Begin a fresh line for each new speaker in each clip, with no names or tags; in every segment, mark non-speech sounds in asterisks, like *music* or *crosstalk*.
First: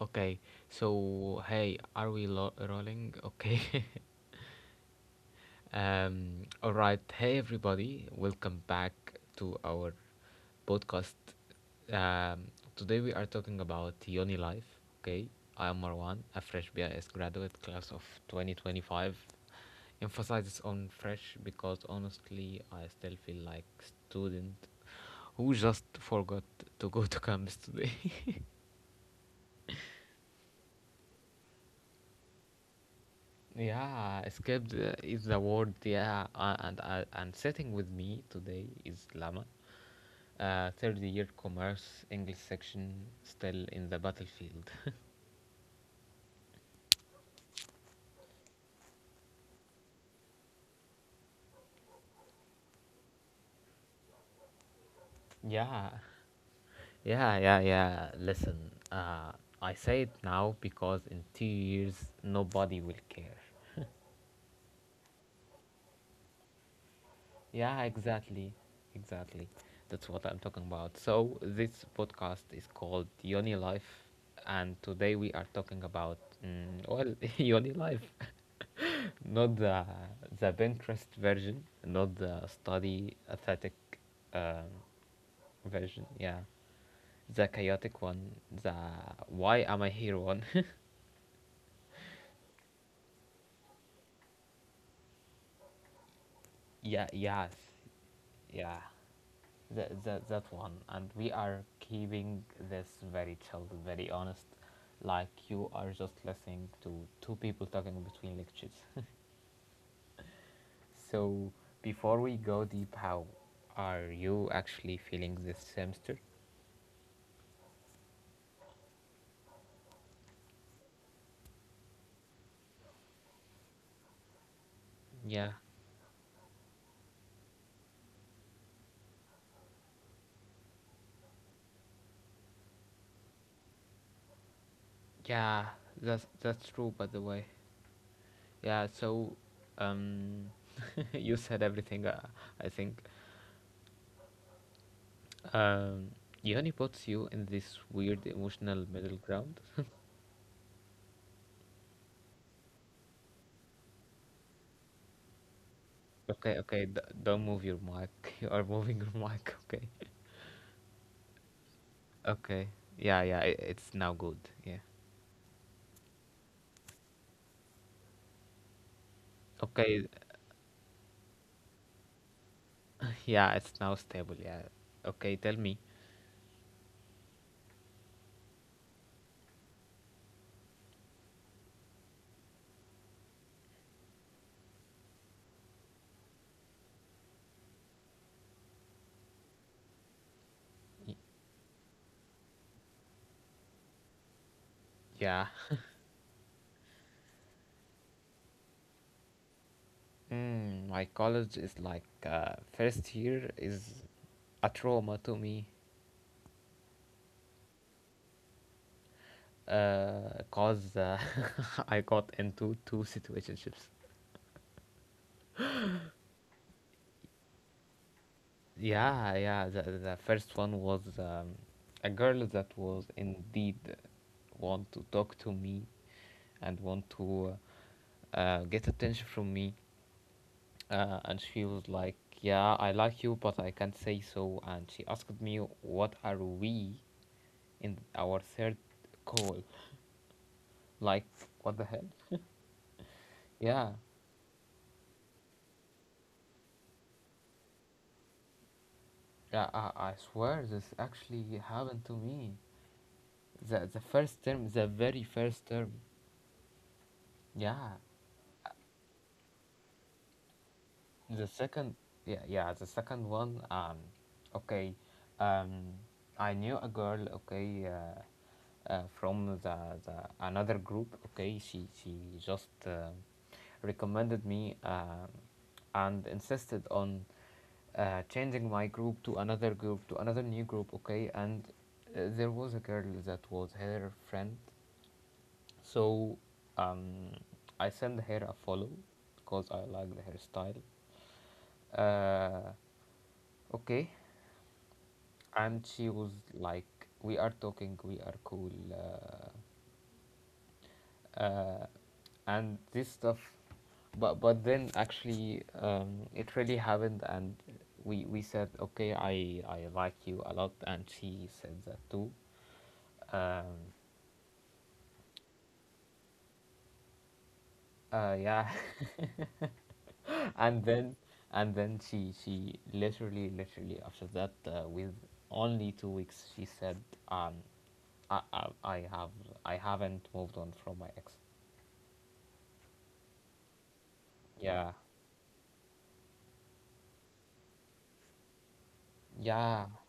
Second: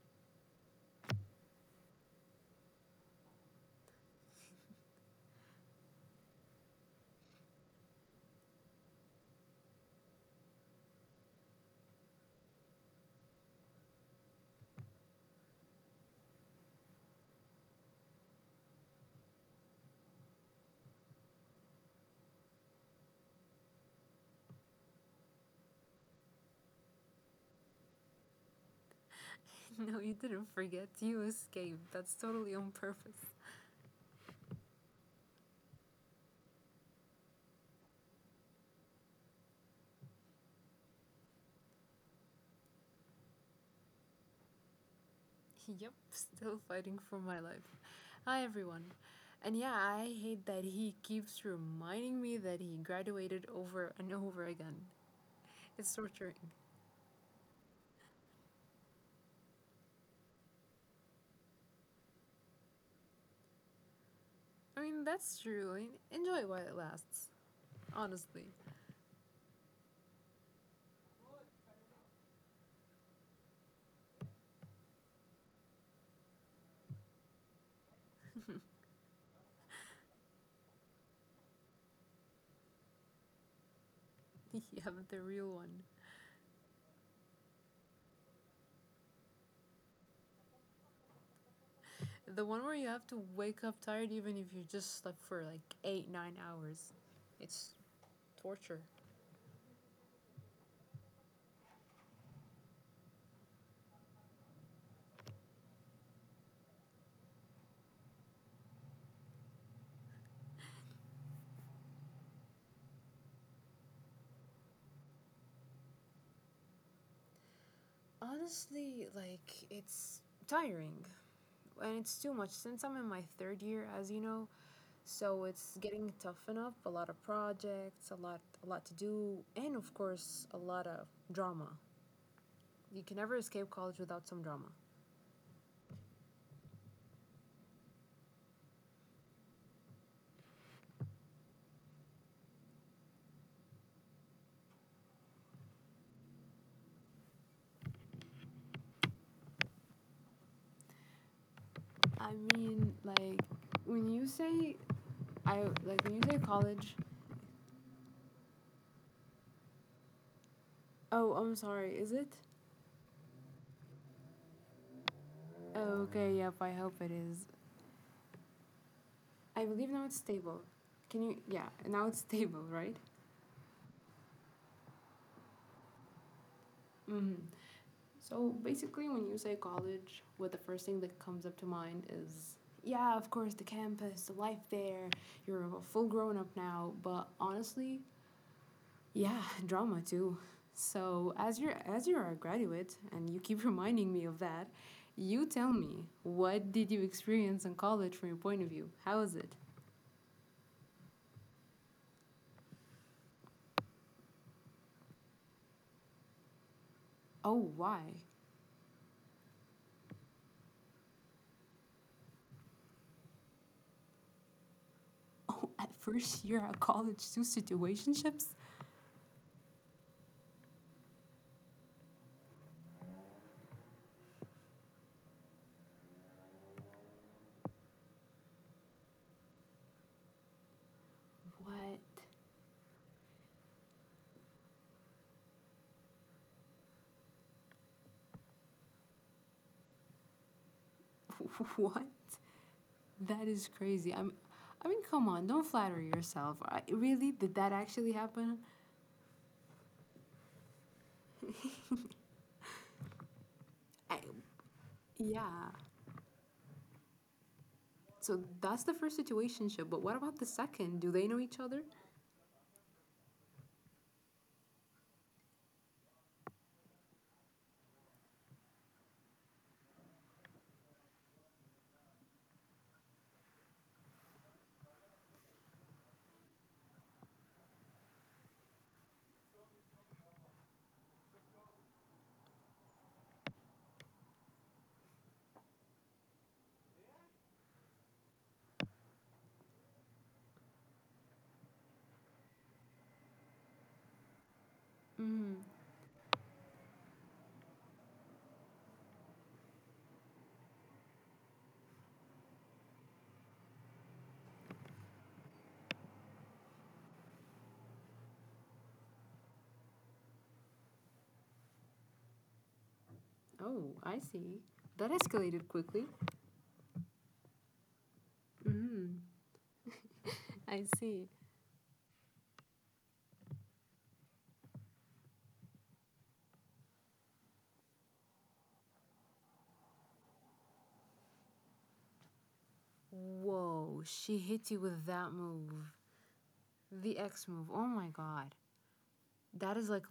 Okay. So hey, are we rolling? Okay. *laughs* All right. Hey everybody. Welcome back to our podcast. Um. Today we are talking about Yoni life. Okay. I am Marwan, a fresh BIS graduate class of 2025. Emphasizes on fresh because honestly, I still feel like student who just forgot to go to campus today. *laughs*
*laughs* No, you didn't forget. You escaped. That's totally on purpose.
Yeah, escaped is the word. Yeah, and sitting with me today is Lama, third year commerce English section, still in the battlefield.
*laughs* Yep, still fighting for my life. Hi, everyone. And yeah, I hate that he keeps reminding me that he graduated over and over again.
*laughs*
It's
Yeah,
torturing.
yeah, yeah, yeah. Listen, uh, I say it now because in 2 years nobody will care.
I mean, that's true. I mean, enjoy while it lasts.
Yeah,
Honestly.
exactly, exactly. That's what I'm talking about. So this podcast is called Yoni Life, and today we are talking about well, *laughs* Yoni Life. Not the Pinterest version, not the study aesthetic
*laughs*
uh,
Yeah, the real one.
version. Yeah, the chaotic one, the "why am I here" one. *laughs*
The one where you have to wake up tired even if you just slept for like 8 9 hours.
Yeah, yes,
It's torture.
yeah. That one. And we are keeping this very chilled, very honest, like you are just listening to two people talking between lectures. *laughs* So before we go deep, how are you actually feeling this semester?
Honestly, it's tiring, and it's too much since I'm in my third year, as you know. So
Yeah,
it's getting tough enough. A lot of projects, a lot to do, and of course, a lot of drama. You can never escape college without some drama.
yeah, that's true. By the way, yeah. So, um, *laughs* you said everything. I think, um, Yoni puts you in this weird emotional middle ground.
I mean, like when you say I like when you say
Okay, okay.
college.
Don't move your mic. *laughs* You are moving your mic. *laughs* Okay,
Oh, I'm sorry. Is it?
okay. Yeah, yeah. I it's now good. Yeah.
Oh, okay. Yep. I hope it is. I believe now
Okay.
it's stable. Can you? Yeah. Now it's stable, right?
*laughs* Yeah, it's now stable. Yeah. Okay. Tell me.
Mm-hmm. So basically, when you say college, what the first thing that comes up to mind is, yeah, of course, the campus, the life there. You're a full grown up now, but honestly, yeah, *laughs* drama too.
Y-
So as you're a graduate and you keep *laughs* reminding me of that,
Yeah.
you tell me what did you experience in college from your point of view? How is it?
My college is like, first year is a trauma to me.
Oh, why?
Cause, *laughs* I got into two situationships.
*laughs* At first year at college, two situationships.
Yeah, yeah, the first one was, a girl that was indeed want to talk to me and want to, get attention from me, and she was
What?
like, "Yeah, I like you, but I can't say so," and she asked me what are we in our third call. Like, what the
*laughs*
hell?
What? That is
Yeah,
crazy. I mean, come on, don't flatter yourself. Really, did that actually happen?
yeah, I swear this actually happened to me. The
I,
first term, the very first
yeah.
term. Yeah.
So that's the first situationship. But what about the second? Do they know
The
each other?
second Yeah, yeah, the second one. Okay. Um I knew a girl, okay, from the another group. Okay, she just recommended me, and insisted on, changing my group to another new group. Okay, and there was a girl that was her friend. So, um, I sent the hair a follow because I like the hairstyle. Uh, okay,
Mm.
and she was like, "We are talking. We are cool." Uh, and this stuff. But then actually, it really happened, and we said, "Okay, I like you a lot," and she said that too.
Oh, I see. That escalated quickly.
Yeah.
Mm.
*laughs*
I
and then
see.
and then she literally after that, with only 2 weeks she said, um I, I I have I haven't moved on from my ex.
Whoa, she hit you
Yeah.
with that move. The X move. Oh my god. That
Yeah.
is like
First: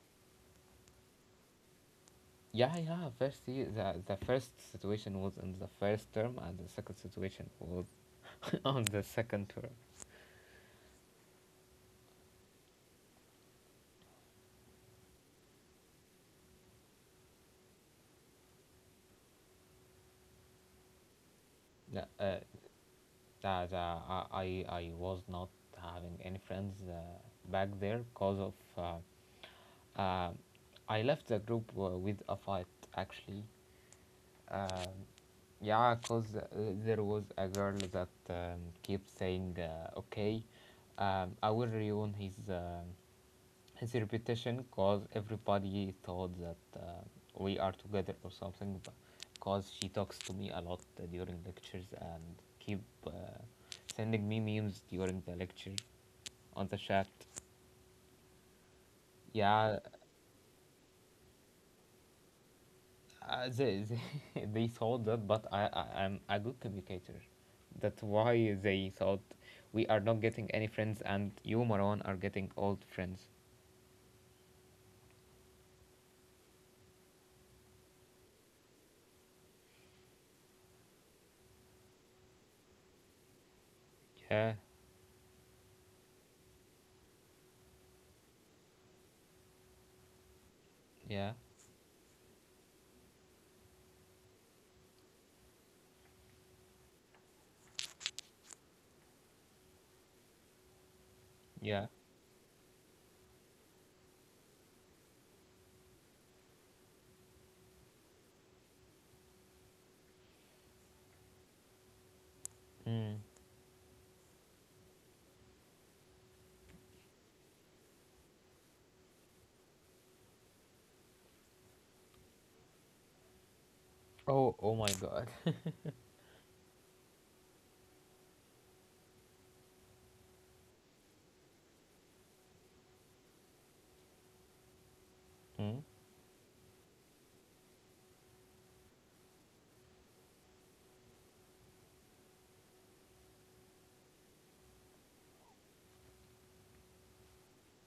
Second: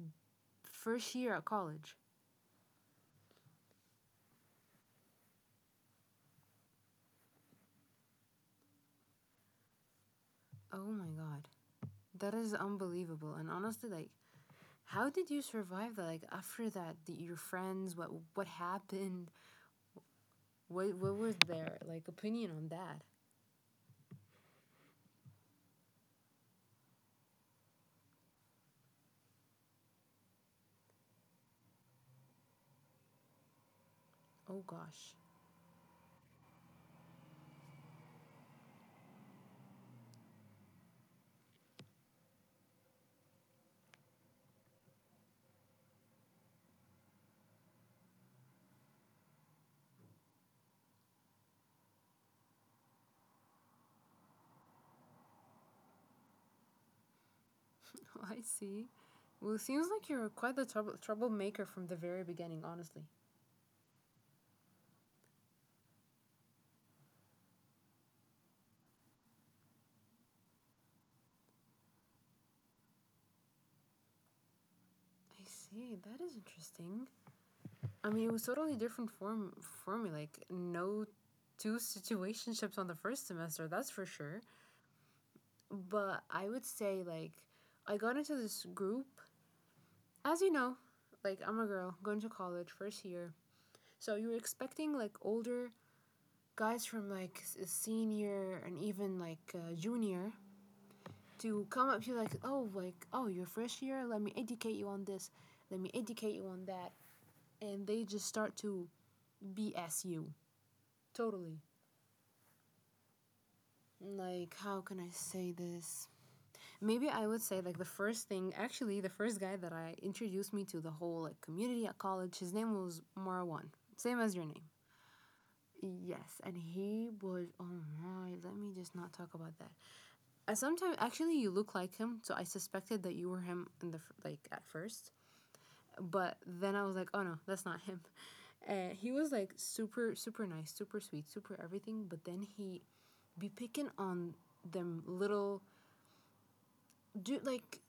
first year at college.
Yeah, yeah. First year, the first situation was in the first term and the second situation was *laughs* on the second term.
Oh my god. That is unbelievable. And honestly, like, how did you survive that? Like after that, your friends, what happened? What was their
Yeah,
like opinion on that?
I was not having any friends, back there because of, Um, I left the group, with a fight, actually.
Oh
Um,
gosh.
yeah, because, there was a girl that, kept saying, okay, I will ruin his reputation because everybody thought that, we are together or something. Because she talks to me a lot, during lectures and keep, sending me memes during the lecture on the chat.
*laughs* I see. Well, it
Yeah,
seems like you're quite the troublemaker from the very beginning, honestly.
*laughs* they thought that, but I'm a good communicator. That's why they thought we are not getting any friends and you Maron are getting old friends.
I see. That is interesting. I mean, it was totally different form for me. Like no two situationships on the first semester, that's for sure.
Yeah,
But I would say like I got into this group, as you know,
yeah,
like I'm a girl going to college first year. So you're expecting like older guys from like senior and even like junior to
yeah.
come up to you like, oh, you're fresh here. Let me educate you on this. Let me educate you on that. And they just start to BS you totally.
Mm.
Like, how can I say this? Maybe I would say like the first thing. Actually, the first guy that I introduced me to the whole like community at college, his name was Marwan. Same as your
oh
name.
oh my god.
Yes, and he was. Oh my, let me just not talk about that. Sometimes, actually, you look like him, so I suspected that you were him in the like at first.
Mm.
But then I was like, oh no, that's not him. And he was like super, super nice, super sweet, super everything. But then he be picking on them little dude, like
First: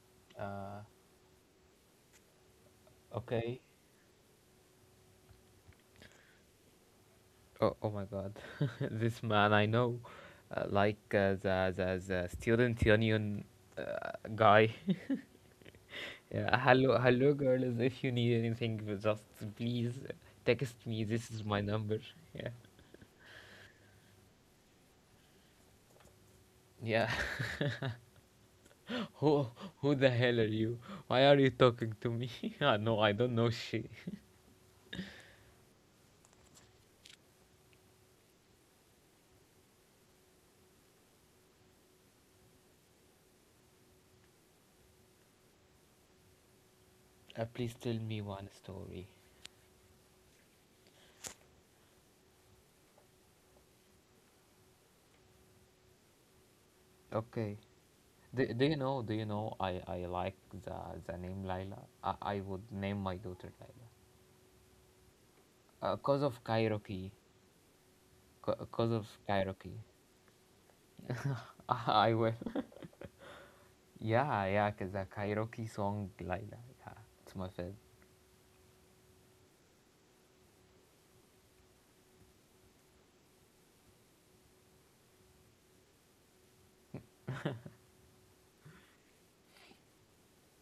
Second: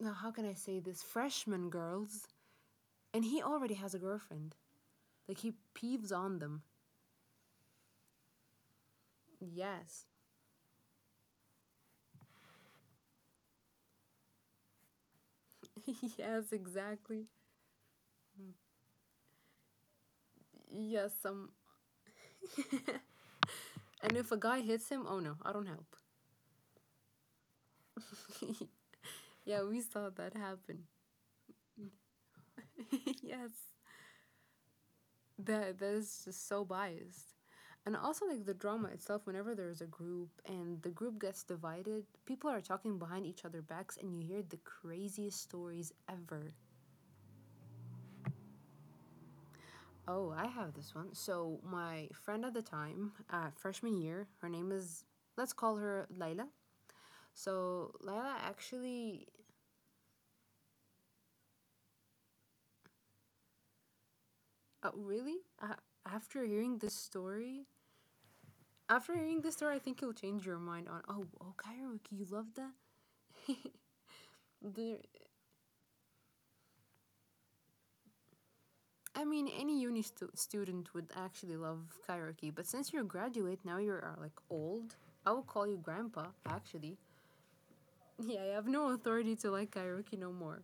now how can I say
uh
this, freshman girls, and he
okay.
already has a girlfriend. Like he peeves on them.
Oh my god. *laughs* This man I know.
Yes.
Like, the student union, guy.
*laughs*
Yeah,
Yes,
hello,
exactly.
hello, girls. If you need anything, just please text me.
Yes,
This is
some.
my number. Yeah,
And if a guy hits him, oh no, I don't help.
yeah.
*laughs*
*laughs* Who,
Yeah, we
who the
saw that
hell are you?
happen.
Why are you talking to me? *laughs* Ah, no, I
*laughs*
don't know
Yes.
shit.
That that is just so biased. And also like the drama itself, whenever there's a group and the group gets divided, people are talking behind each other backs and you hear the craziest stories ever.
Please tell me one story.
Oh, I have this one. So my friend at the time, freshman year, her name is, let's call her Layla.
Okay.
So Layla
Do you know? Do you
actually,
know? I like the the name Laila. I would name my daughter Laila.
really,
Cause of
after hearing this
karaoke.
story,
Cause of
after hearing this
karaoke.
story, I think you'll change your mind on oh, oh,
*laughs* I
karaoke, you
will.
love that.
Yeah, yeah, because
The,
the karaoke song Laila. Yeah, it's my favorite.
I mean, any uni student would actually love karaoke, but since you're a graduate now, you are like old. I will call you grandpa. Actually, *laughs* yeah, I have no authority to like karaoke no more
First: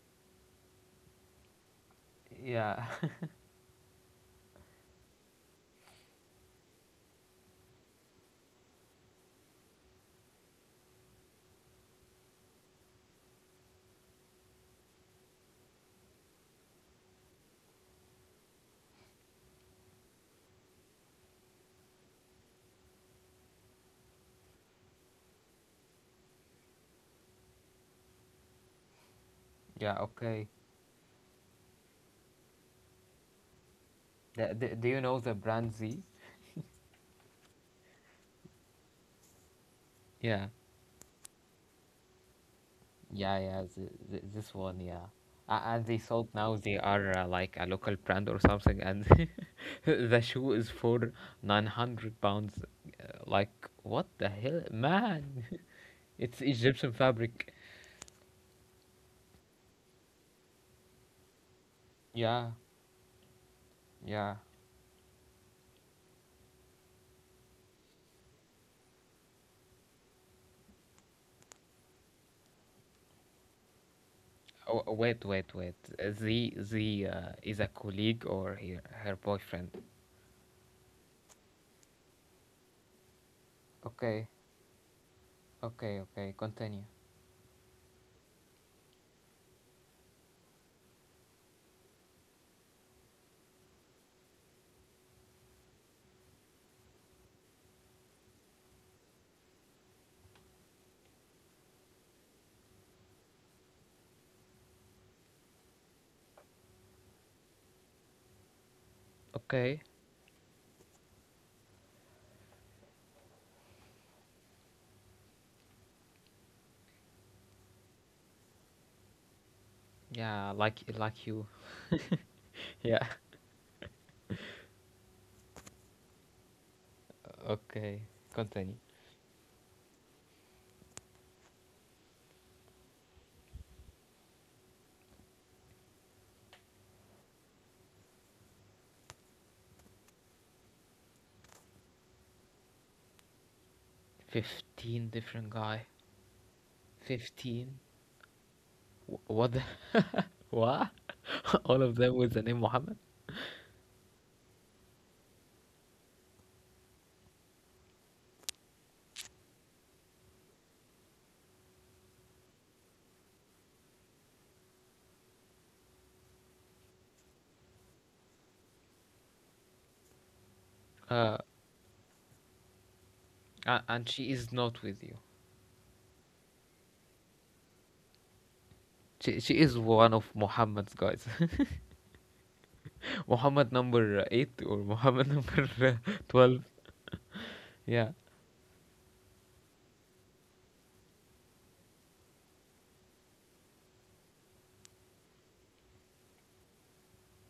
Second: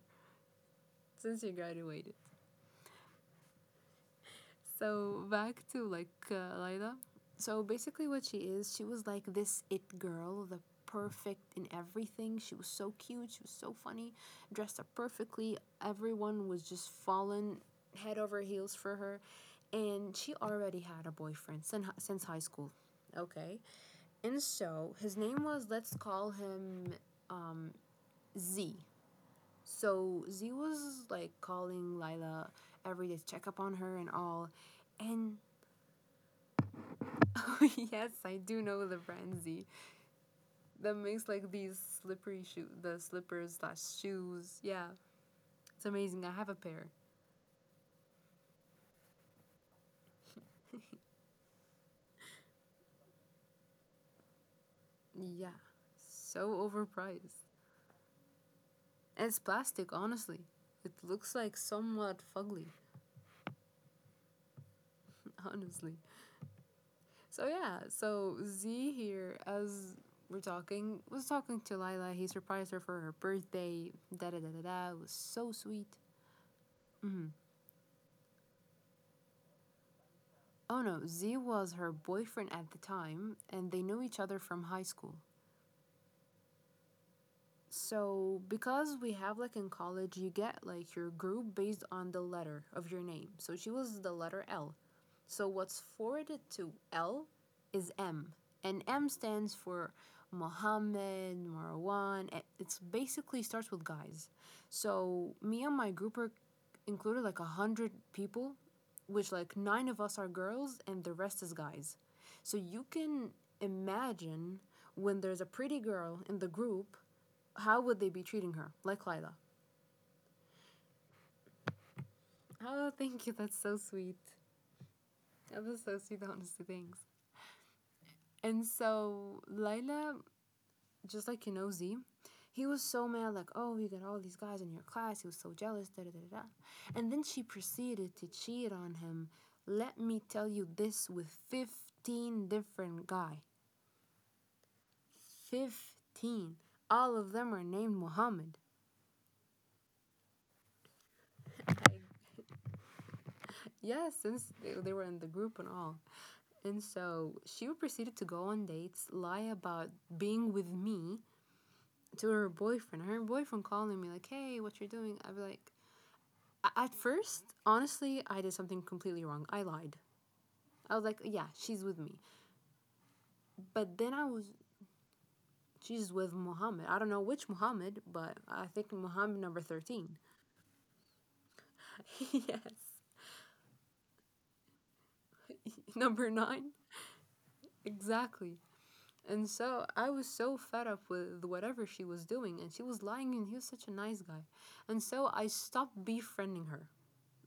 since you graduated.
Yeah, *laughs*
So back to like Lida. So basically, what she is, she was like this it girl, the perfect in everything. She was so cute. She was so funny, dressed up perfectly. Everyone was just falling head over heels for her, and she already had a boyfriend since high school. Okay, and so his name was, let's call him Z.
yeah,
So
okay.
Z was like calling Lila every day to check up on her and all,
Do you know the
and
brand Z?
*laughs* yes, I do know the brand Z.
Yeah,
That makes like these slippery shoe, the
yeah,
slippers
yeah,
slash
this
shoes.
one,
Yeah,
yeah.
it's
And they
amazing.
sold
I have a
now, they
pair.
are, like, a local brand or something, and *laughs* the shoe is for 900 pounds. Like, what the hell? Man,
Yeah,
*laughs* it's
so
Egyptian
overpriced.
fabric.
And it's plastic, honestly. It looks like somewhat
Yeah,
fugly,
yeah.
*laughs* honestly. So yeah, so Z here as we're talking was talking to Lila. He surprised her for her birthday. Da da da da
Oh,
da. It was
Wait, wait,
so
wait.
sweet.
Z
Mm-hmm.
is a colleague or her boyfriend?
Oh no, Z was her boyfriend at the time, and they knew each
Okay,
other from high school.
okay, okay, continue.
So, because we have like in college, you get like your group based on the letter of your name. So she was the letter L. So what's forwarded to L is M, and M stands for Mohammed, Marwan, and it's basically starts with guys. So me and my group are included like a hundred people, which like
Okay.
nine of us are girls and the rest is guys. So you can imagine when there's a pretty girl in the group how would they be treating her? Like Lila.
Yeah, like you.
Oh,
Yeah.
thank you. That's so sweet. That was so sweet, honestly. Thanks.
Okay.
And
Continue.
so Lila, just like you know, Z, he was so mad, like, oh, you got all these guys in your class. He was so jealous, da da da da. And then she proceeded to cheat on him. Let me tell you this with 15 different guy.
15 different guy.
15. All of them are
15.
named Muhammad.
What? The? *laughs* What? *laughs* All of them with the name Muhammad.
Yes, since they were in the group and all. And so she proceeded to go on dates, lie about being with me to her boyfriend. Her boyfriend calling me like, "Hey, what you're doing?" I'd be like, at first, honestly, I did something completely wrong. I lied. I was like,
Uh,
"Yeah, she's with me,"
a-
but
and
then I
she
was.
is not with you.
She's with Muhammad. I don't know which Muhammad, but I think
She
Muhammad
she
number
is one
13.
of Muhammad's guys.
*laughs* Yes.
*laughs* Muhammad number eight or Muhammad *laughs* number,
Number
12.
9?
Yeah.
Exactly. And so I was so fed up with whatever she was doing, and she was lying, and he was such a nice guy. And so I stopped befriending her.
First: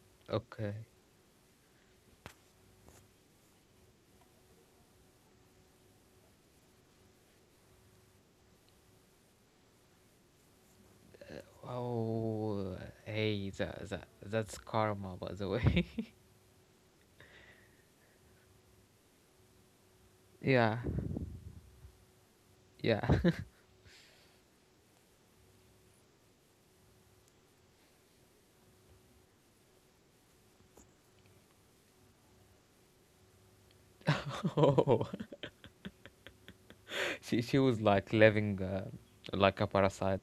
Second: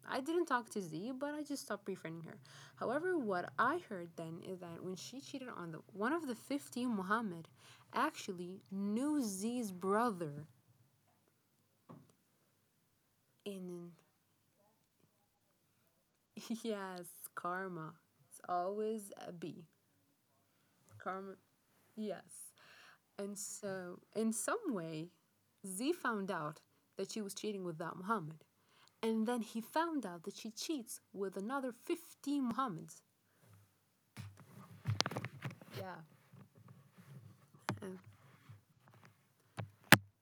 I didn't talk
Okay.
to Z, but I just stopped befriending her. However, what I heard then is that when she cheated on the one of the 15 Muhammad actually knew Z's brother
Oh, hey, that,
in.
that that's karma, by the way.
*laughs* Yes, karma. It's always a B.
*laughs* Yeah,
Karma yes.
yeah.
And so, in some way, Z found out that she was cheating with that Muhammad. And then he found out that she cheats with another 15 Muhammads.
*laughs* Oh,
Yeah.
*laughs* she was
And
like living, like a parasite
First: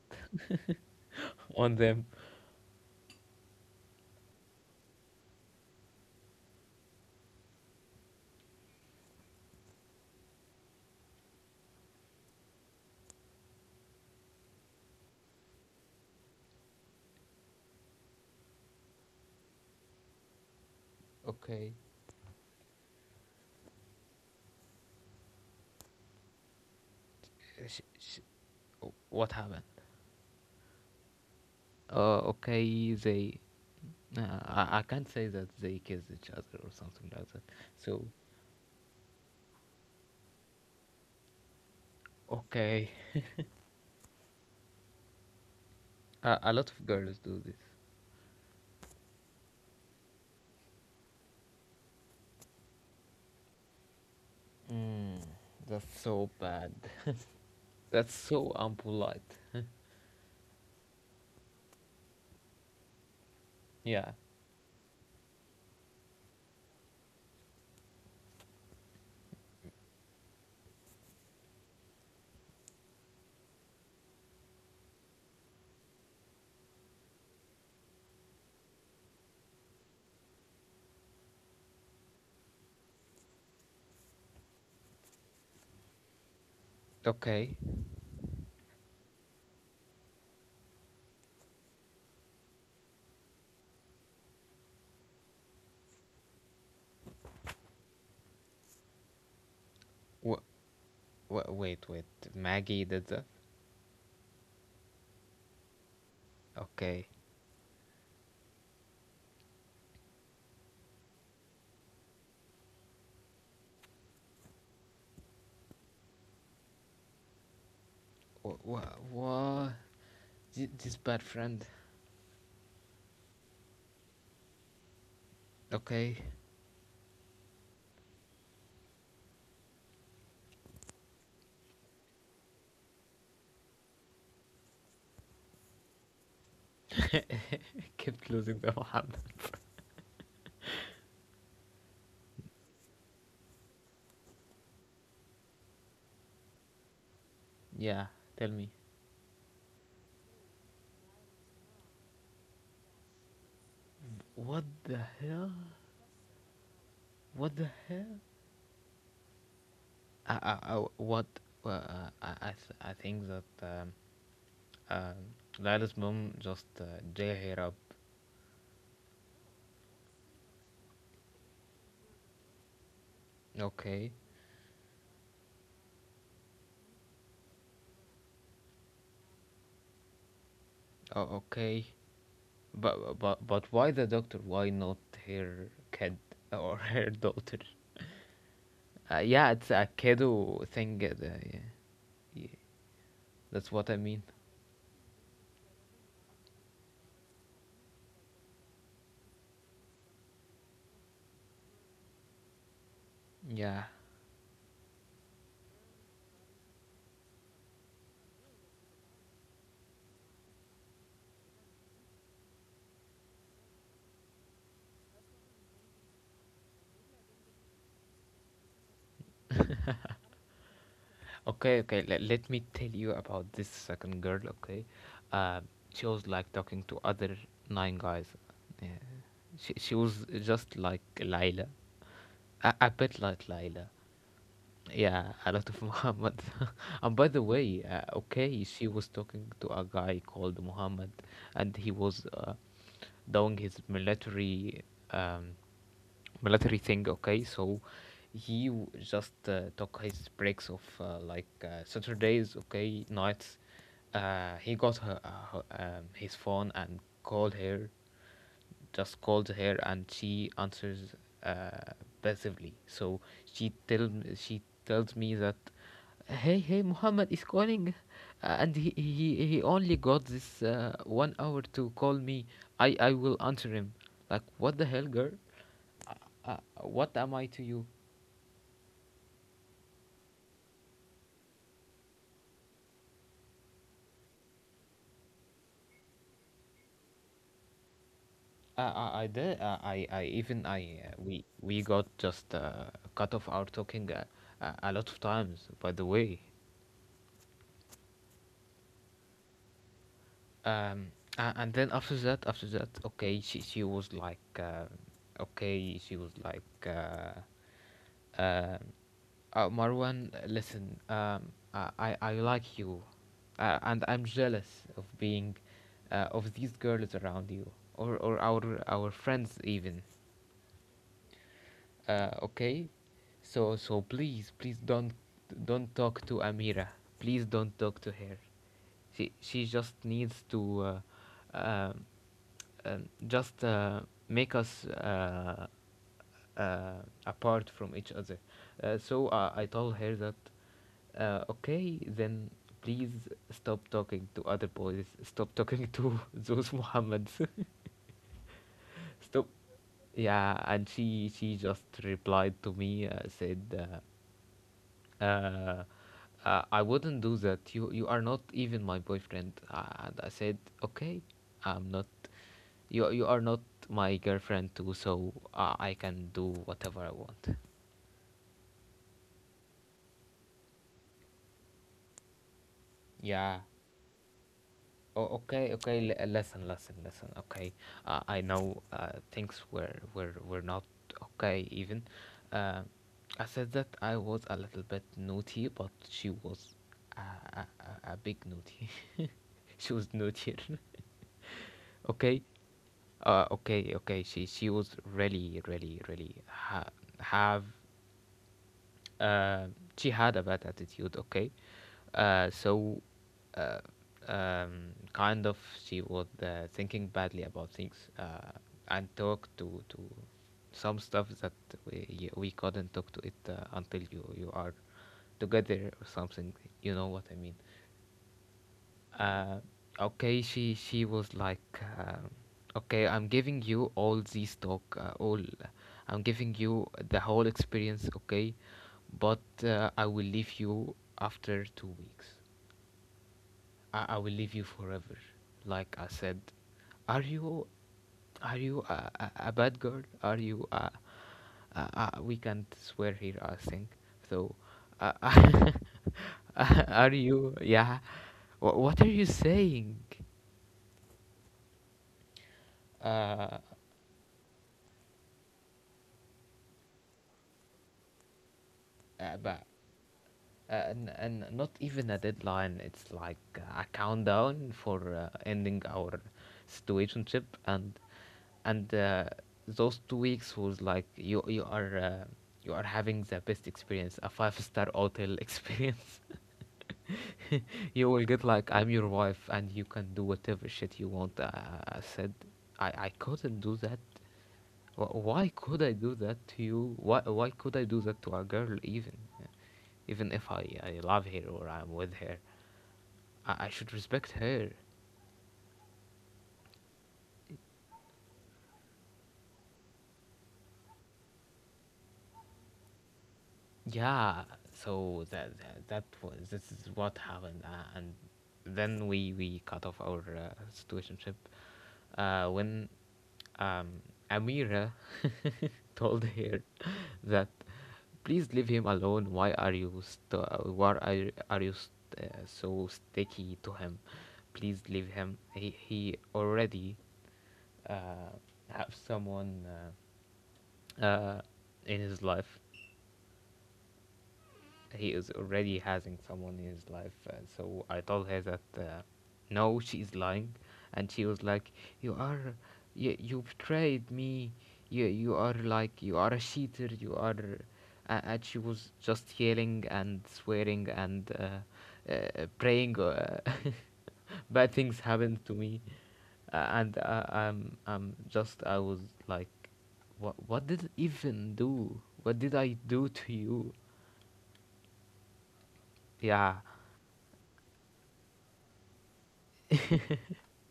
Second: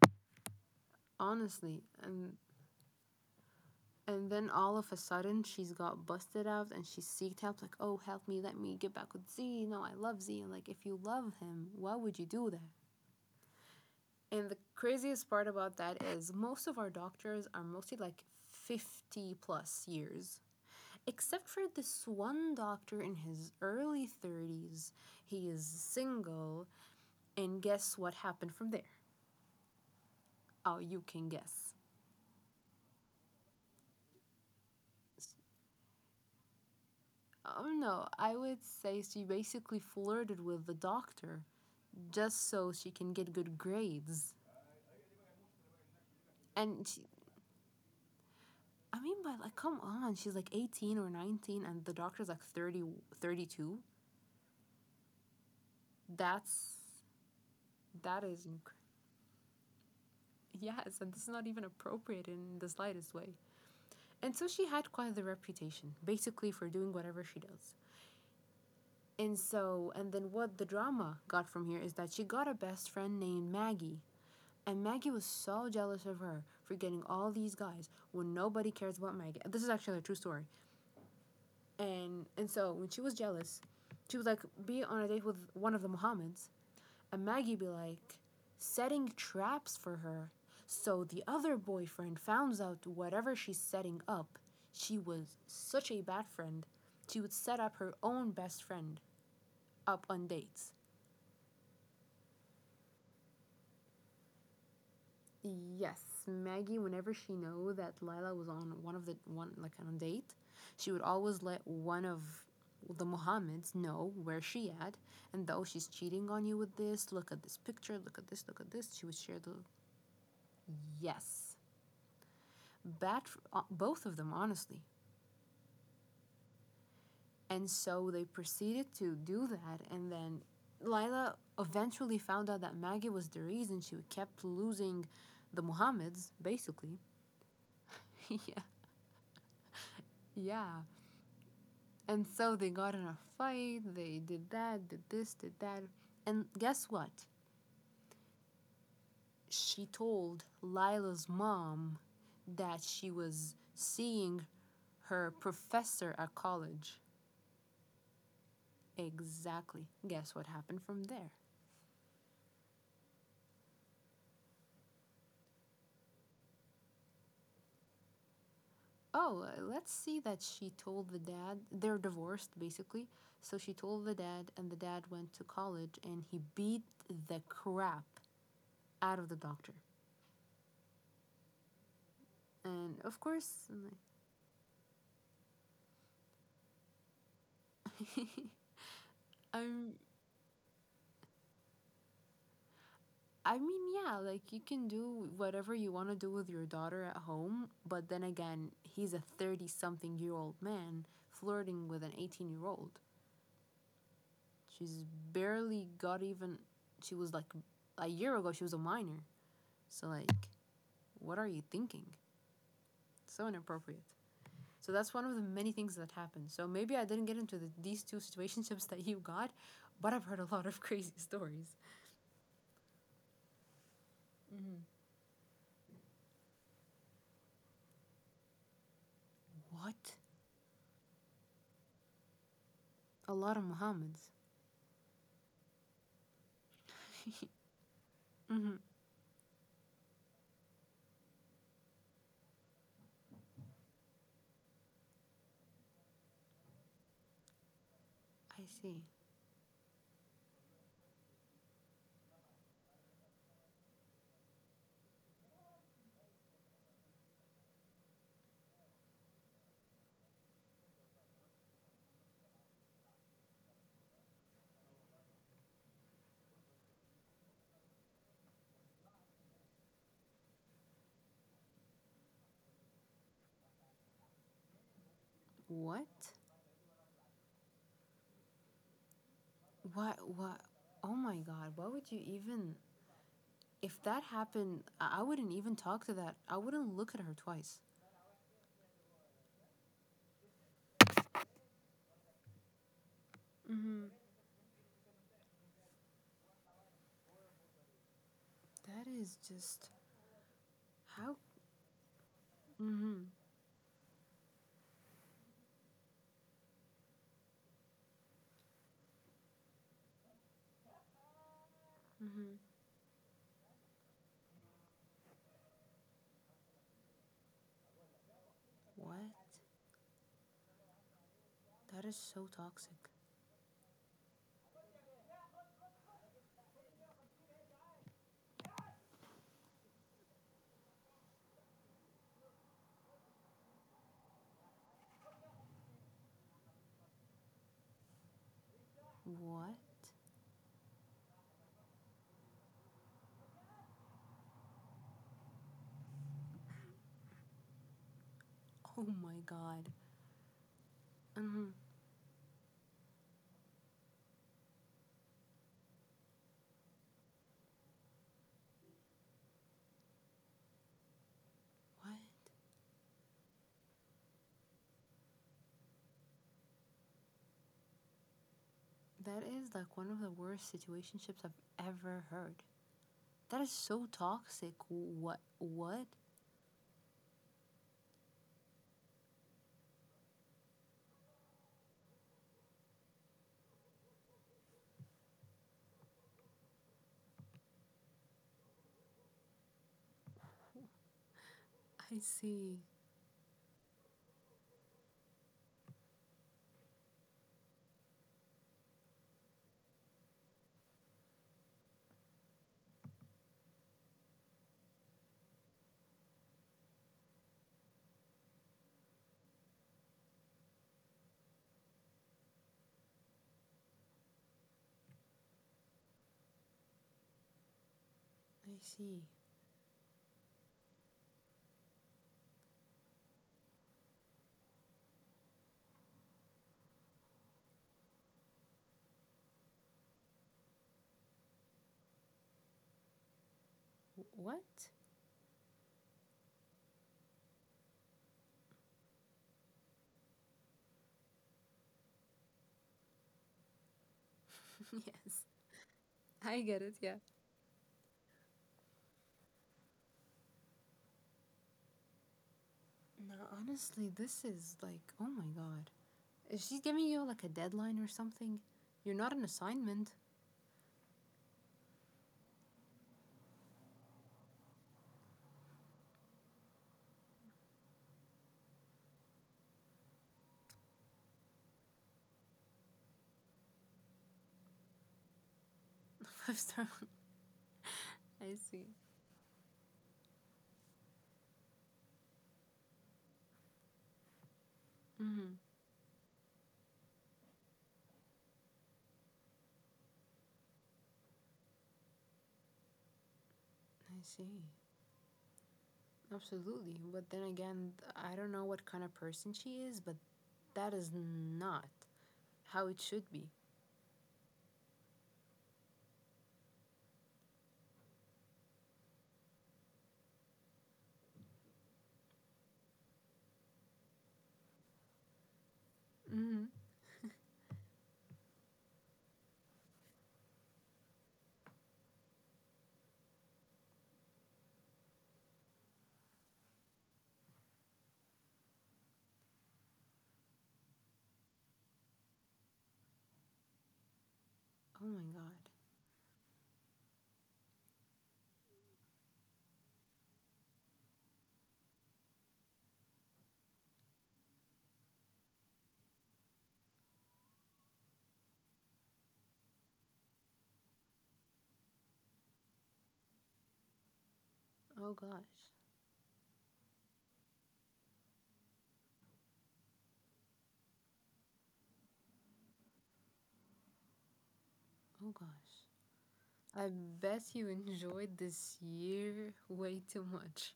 on
honestly,
them.
and then all of a sudden she's got busted out and she seeked help like, "Oh, help me, let me get back with Z. No, I love Z." And like, if you love him, why would you do that? And the craziest part about that is most of our doctors are mostly like 50 plus years, except for
Okay.
this one doctor in his early 30s, he is single, and
Sh-
guess what
sh-
happened from there?
what happened?
Oh, you can guess.
Okay, they. I can't say that they kissed each other or something like that.
Oh
So,
no, I would say she basically flirted with the doctor just so
okay.
she can get good grades.
A lot of
And she,
girls do this.
I mean, but like, come on, she's like 18 or 19, and the doctor's like 30, 32.
Mm, that's so bad.
That's,
That's
that is,
so
inc-
unpolite.
yes, and this is not even appropriate in the slightest way.
Yeah.
And so she had quite the reputation, basically, for doing whatever she does. And then what the drama got from here is that she got a best friend named Maggie. And Maggie was so jealous of her for getting all these guys when nobody cares about Maggie. This is actually a true story. And so when she was jealous, she would like be on a date with one of the Muhammads. And
Okay.
Maggie be like, setting traps for her. So the other boyfriend finds out whatever she's setting up. She was such a bad friend. She would set up her own best friend up on
Wha
dates.
wait, wait. Maggie did that?
Yes, Maggie.
Okay.
Whenever she knew that Lila was on one of the one like on a date, she would always let one of the Mohammeds know where she at. And though she's cheating on you with this, look at this picture, look at this,
Wha
look at this.
wha-
She would share the
wha- This bad
yes.
friend.
Bad for both of them, honestly.
Okay.
And so they proceeded to do that, and then Lila eventually found out that Maggie was the reason she kept losing the Muhammads, basically.
I kept
*laughs*
losing
Yeah,
the *laughs* one.
yeah. And so they got in a fight, they did that, did this, did that. And guess what?
Yeah, tell me.
She told Lila's mom that she was seeing
What the
her
hell?
professor at college.
What the hell?
Exactly.
I,
Guess what happened
I-
from
what
there?
Well, I think that, uh, Lila's mom just, jail her up.
Oh, let's see that she told the dad. They're divorced, basically. So she told
Okay,
the dad, and the dad went to college and he beat the crap out of the doctor.
oh, okay,
And
but
of
but
course,
but why
I'm.
the doctor? Why not her kid or *laughs* her daughter?
Like,
Yeah,
*laughs*
it's a
I'm.
kiddo thing. Yeah, yeah,
I
that's what
mean,
I
yeah,
mean.
like you can do whatever you want to do with your daughter at home, but then again, he's a 30 something year old man flirting with an 18-year-old.
Yeah.
She's barely got even. She was like. A year ago, she was a minor. So, like, what are you thinking? It's so inappropriate. So that's one of the many things that happened. So maybe I didn't get into these two situationships that you got, but I've heard a lot of *laughs* crazy stories.
Okay, okay. Let me tell you about this second girl. Okay, uh, she was like talking to other nine guys. Yeah. She
What?
was just like Laila. A bit
A
like
lot of
Laila.
Muhammads.
Yeah, a lot of Muhammad. *laughs* And by the way,
*laughs*
okay,
Hmm.
she was talking to a guy called Muhammad, and he was, doing his um, military thing. Okay, so
I
he w-
see.
just took his breaks of, like, Saturdays. Okay, nights. He got her, her his phone and called her just calls her, and she answers, uh, passively. So she tell she tells me that, hey Muhammad is calling, and he only got this, 1 hour to call me. I will answer him. Like, what the hell, girl?
What?
What am I to you?
What? What? Oh my God! Why would you even? If that happened, I wouldn't even talk to that. I wouldn't look at her twice.
I did. I even I we got just, cut off our
Mm-hmm.
talking, a lot of times. By the way.
That is just
um
how.
and then after that,
Mm-hmm.
okay, she was like, okay, she was like, uh, uh, uh, Marwan, listen, I
Mm-hmm.
like you, and I'm jealous of being, of these girls around you or our
What?
friends even.
That is so
Okay.
toxic.
So please, please don't talk to Amira. Please don't talk to her. She just needs to, um, just, make us, uh, apart from each other. So, I
What?
told her that, okay, then please stop talking to other boys. Stop talking to *laughs* those Muhammads.
Oh
*laughs*
my
Stop.
god.
Yeah, and she
Um,
just replied to me, said, uh, uh, "I wouldn't do that. You are not even my boyfriend." And I said, "Okay, I'm not.
what?
You are not my girlfriend too, so, I can do whatever I want."
That is like one of the worst situationships I've ever heard. That
Yeah.
is so toxic.
Oh,
What?
okay, okay.
What?
Listen, listen, listen. Okay, I know, things were not okay. Even, uh, I said that I was a little bit naughty, but she was a a, a big naughty. *laughs* She was naughtier. *laughs*
I
Okay,
see.
okay, okay. She was really, really, really ha- have uh, she had a bad attitude, okay. Uh, so uh, um, kind of she was, thinking badly about things, and talk to some stuff that we couldn't talk to it, until you are together or something, you know what I mean.
I see.
uh, okay, she was like, uh, okay, I'm giving you all these talk, all I'm giving you the whole experience, okay, but I will leave you after 2 weeks. I will leave
What?
you forever, like I said. Are you a bad girl? Are you a, we can't swear here, I think, so.
*laughs* Yes.
uh, *laughs*
I get it, yeah.
are you, yeah. What are you saying?
No,
uh
honestly, this is like, oh my god. Is she giving you like a deadline or something? You're not an
But,
assignment.
and not even a deadline. It's like, a countdown for, ending our situationship, and those 2 weeks was like, you are, you are having the best experience, a five-star hotel *laughs* experience.
*laughs* Five star.
*laughs* You will get
I
like,
see.
I'm your wife, and you can do whatever shit you want. I said, I couldn't do that. Why
Mm-hmm.
could I do that to you? Why could I do that to a girl, even? Even if I love her, or I'm with her, I should
I
respect
see.
her.
Absolutely. But then again, I don't know what kind of person she is, but that is not how it should be.
Yeah. So that that, that was this is what happened, and then we cut off our situationship, when, um Amira *laughs* told her
Mm-hmm.
*laughs* that, please leave him alone, why are you, why are you, so sticky to him? Please leave him, he already, uh have someone, uh, uh in his life.
Oh
He
my
is
god.
already having someone in his life. So I told her that, no, she is lying. And she was like, "You are, you betrayed me. You are like, you are a cheater. You are," and she was just yelling and swearing and, praying. *laughs* Bad things
Oh gosh.
happened to me, and I'm just I was like, what did I even do? What did I do to you?
Oh gosh.
Yeah.
I bet you enjoyed this year way too much.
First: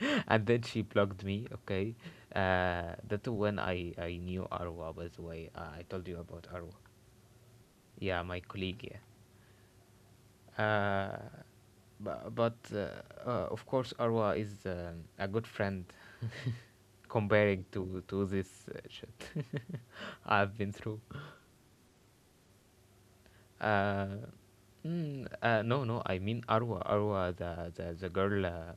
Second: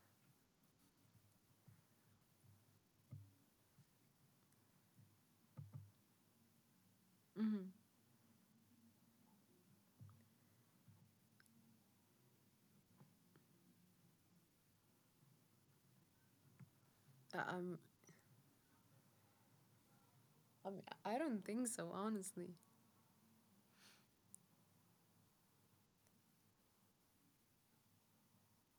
*laughs* And then she blocked me, okay. That's when I knew Arwa, by the way. I told you about Arwa.
Mm-hmm.
Yeah, my colleague. Yeah. uh bu- but Of course, Arwa is, a good friend, *laughs*
I-
comparing
I'm,
to this, shit, *laughs* I've been
I'm.
through.
I don't think so, honestly.
uh, no, no, I mean, Arwa, the girl,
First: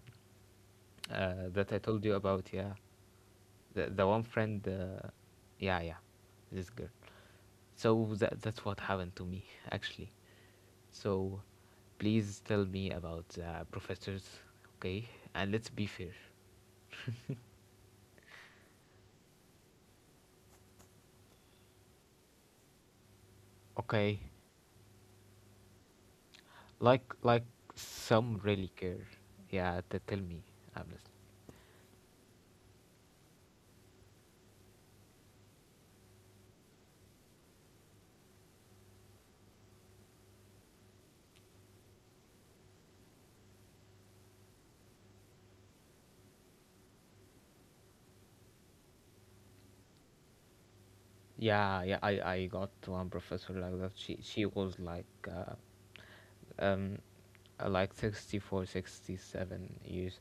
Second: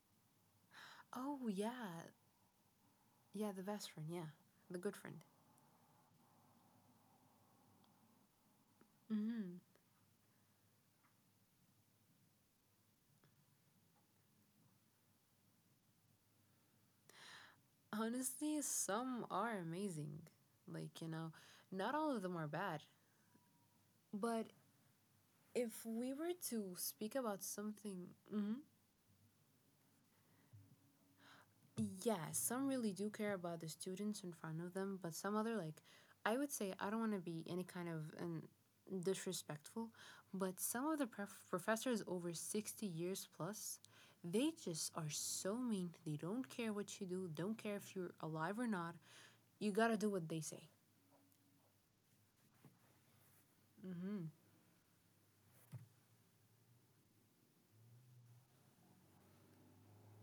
Oh
that I
yeah,
told you about. Yeah.
yeah. The
the,
best
the
friend.
one
Yeah,
friend,
the good friend.
yeah, yeah, this girl. So that's what happened to me,
Mm-hmm.
actually. So please tell me about the professors, okay? And let's be fair,
Honestly, some are amazing. Like you know, not all of them are bad.
okay?
But if we were to speak
Like
about
like
something,
some
hmm.
really care. Yeah, tell me, I'm listening.
Yeah, some really do care about the students in front of them, but some other like I would say I don't want to be any kind of an disrespectful, but some of the professors over 60 years plus, they just are so mean. They don't care what you do, don't care if you're alive or not. You got to do what they say.
Yeah, yeah. I got one professor like that. She
Mhm.
she was like, um, like 64, 67 years.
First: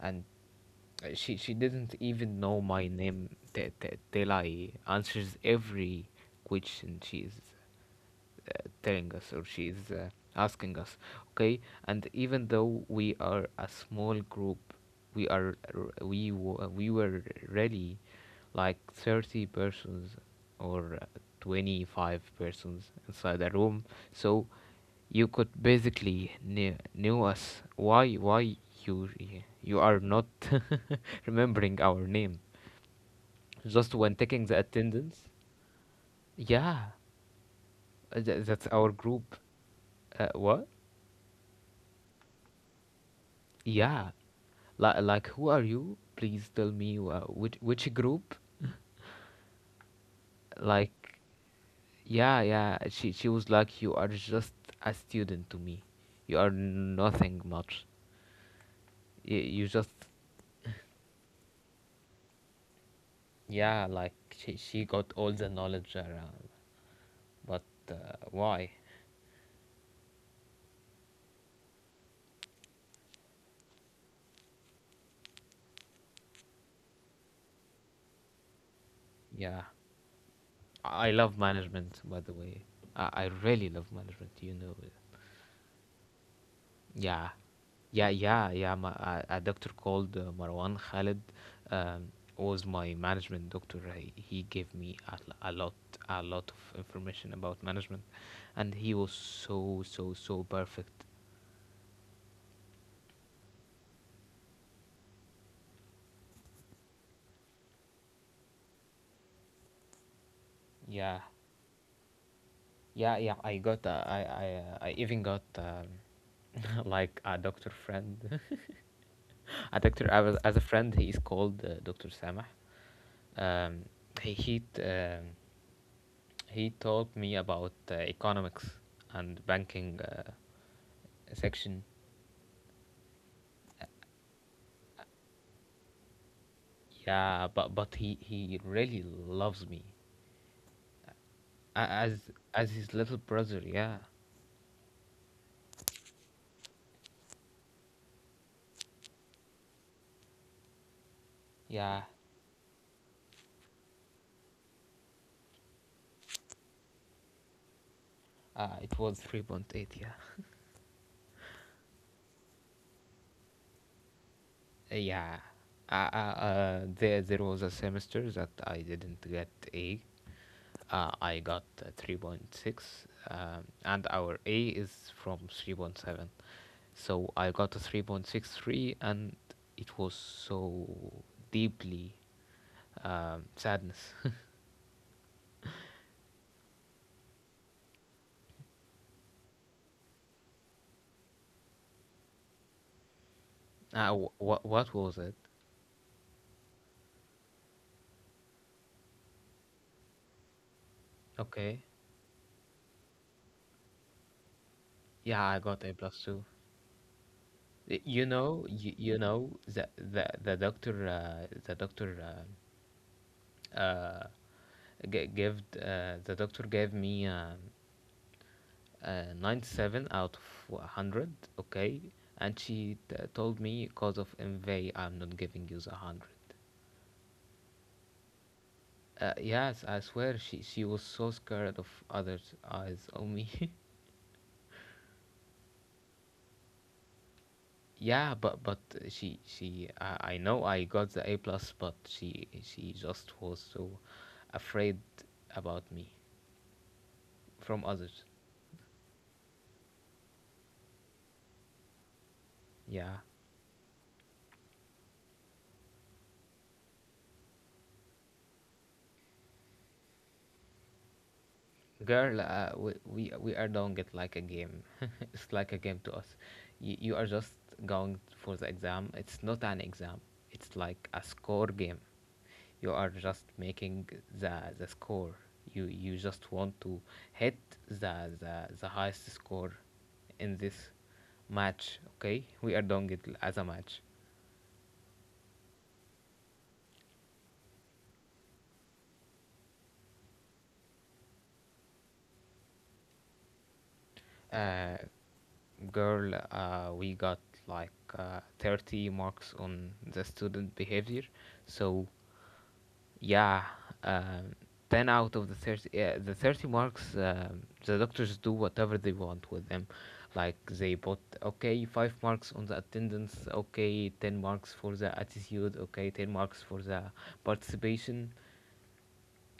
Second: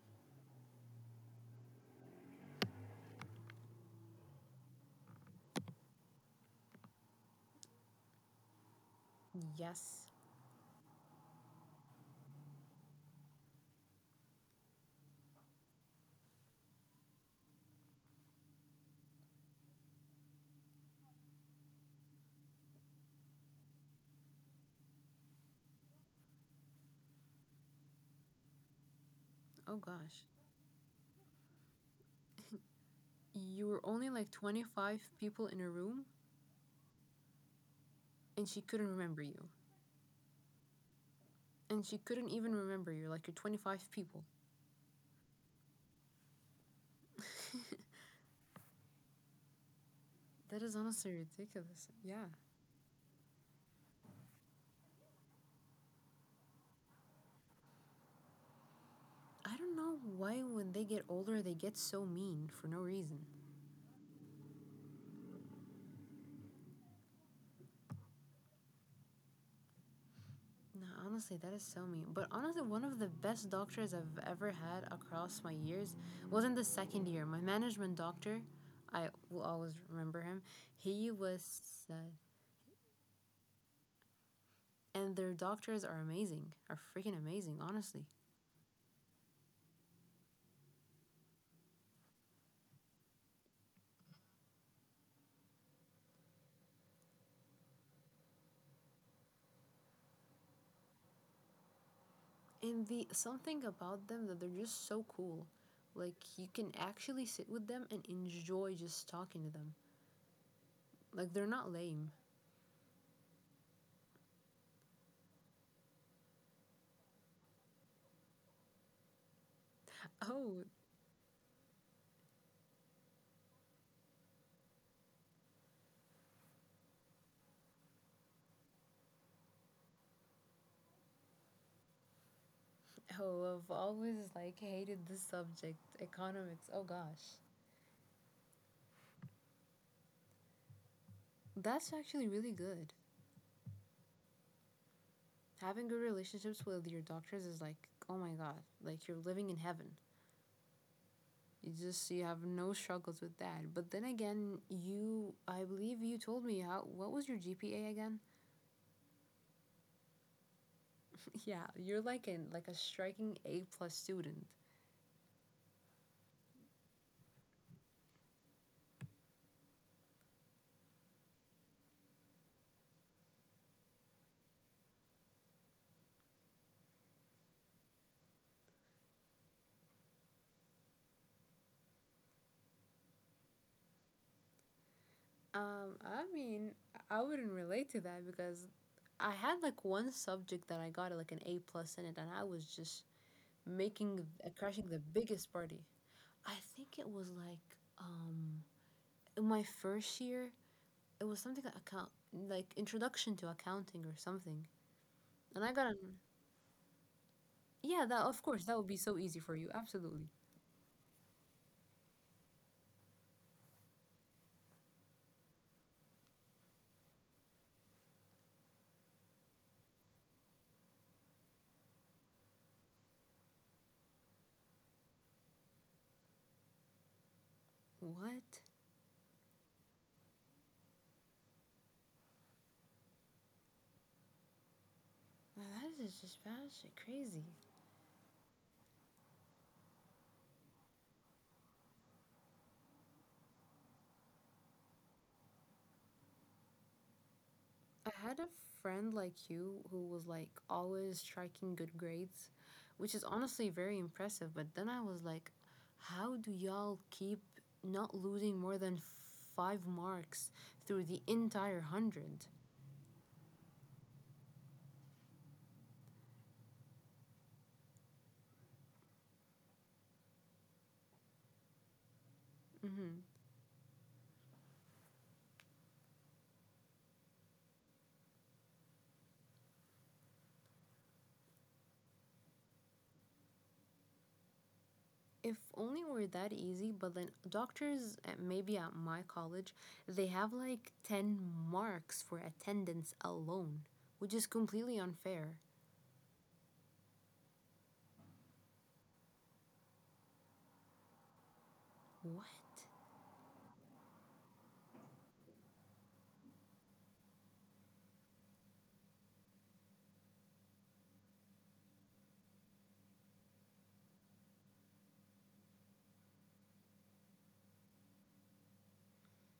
And, she didn't even know my name. Telai answers every question. She's, telling us, or she is,
Yes.
asking us, okay. And even though we are a small group, we are r- we w- we were really like 30 persons, or, 25 persons inside a room. So you could basically knew us. Why you
Oh
you are
gosh.
not *laughs* remembering our name,
You were
just
only
when
like
taking the
25
attendance.
people in a room
Yeah,
and she
that's
couldn't
our
remember
group.
you.
What?
And she couldn't even remember you like you're 25
Yeah,
people.
like who are you? Please tell me, which
*laughs*
group?
That is
Like,
honestly ridiculous. Yeah.
yeah, yeah. She was like, you are just a student to me. You are nothing much. You,
I
you
don't
just,
know why when they get older they get so mean for no reason.
yeah, like she got all the knowledge around. But, why?
No, honestly, that is so mean. But honestly, one of the best doctors I've ever had across my years was in the second year. My management doctor, I will
Yeah.
always remember him.
I
He
love
was,
management,
uh,
by the way. I really love management.
and their doctors are amazing, are freaking
Yeah,
amazing,
yeah,
honestly.
yeah, yeah. A doctor called, Marwan Khalid, um, was my management doctor. He gave me a lot of information about management, and he was so, so, so perfect.
And the something about them that they're just so cool. Like you can actually sit with them and enjoy just talking to them.
Yeah,
Like they're not lame.
yeah, yeah. I even got, *laughs* like a doctor friend, *laughs* a doctor, as a
Oh,
friend. He is called, Doctor Samah. Um, he he, t- um he taught me about, economics and banking. Section.
oh, I've always like hated this subject, economics. Oh gosh.
Yeah, but he really loves me,
That's actually really
as
good.
his little brother. Yeah,
Having good relationships with your doctors is like, oh my god, like you're living in heaven. You
yeah.
just you have no struggles with that. But then again, you I believe you told me how what was your GPA again?
It was 3.8. Yeah,
*laughs* Yeah, you're like in like a striking A plus student.
yeah. There was a semester that I didn't get A. I got, 3.6, and our A is from 3.7. So I got a 3.63, and it was so deeply, sadness.
I mean, I wouldn't relate to that because I had like one subject that I got like an A plus in it, and I was just
*laughs*
making crashing
What
the
was it?
biggest party. I think it was like um in my first year. It was something like
Okay.
account like introduction to accounting or something.
Yeah, I
And I
got
got
A
an
plus too.
yeah, that
You
of course
know,
that would be so easy for you. Absolutely.
the doctor uh, g- gave the doctor gave me, 97 out of 100, okay? And she, told me, because of MV I'm not giving you the 100.
What?
Yes, I swear, she was so scared of others' eyes on me. *laughs*
Well, that is just batshit crazy.
Yeah, but I know I got the A plus, but she just was so afraid about me from
I
others.
had a friend like you who was like always striking good grades, which
Yeah,
is honestly very impressive. But then I was like, how do y'all keep not losing more than five marks through the entire
girl.
100.
We are doing it like a game. *laughs* It's like a game to us. You are just going for the exam. It's not an exam. It's like a score game. You are
Mm-hmm.
just making the score. You just want to hit the highest score in this match. Okay, we are doing it as a match.
If only were that easy, but then doctors, at- maybe at my college, they have like 10 marks for attendance alone, which is
uh
completely unfair.
Girl, we got like, 30 marks on the student behavior, so.
What?
Yeah. Um, 10 out of the 30, yeah, the 30 marks, the doctors do whatever they want with them. Like they put, okay, five marks on the attendance, okay, 10 marks for the attitude, okay, 10 marks for the participation.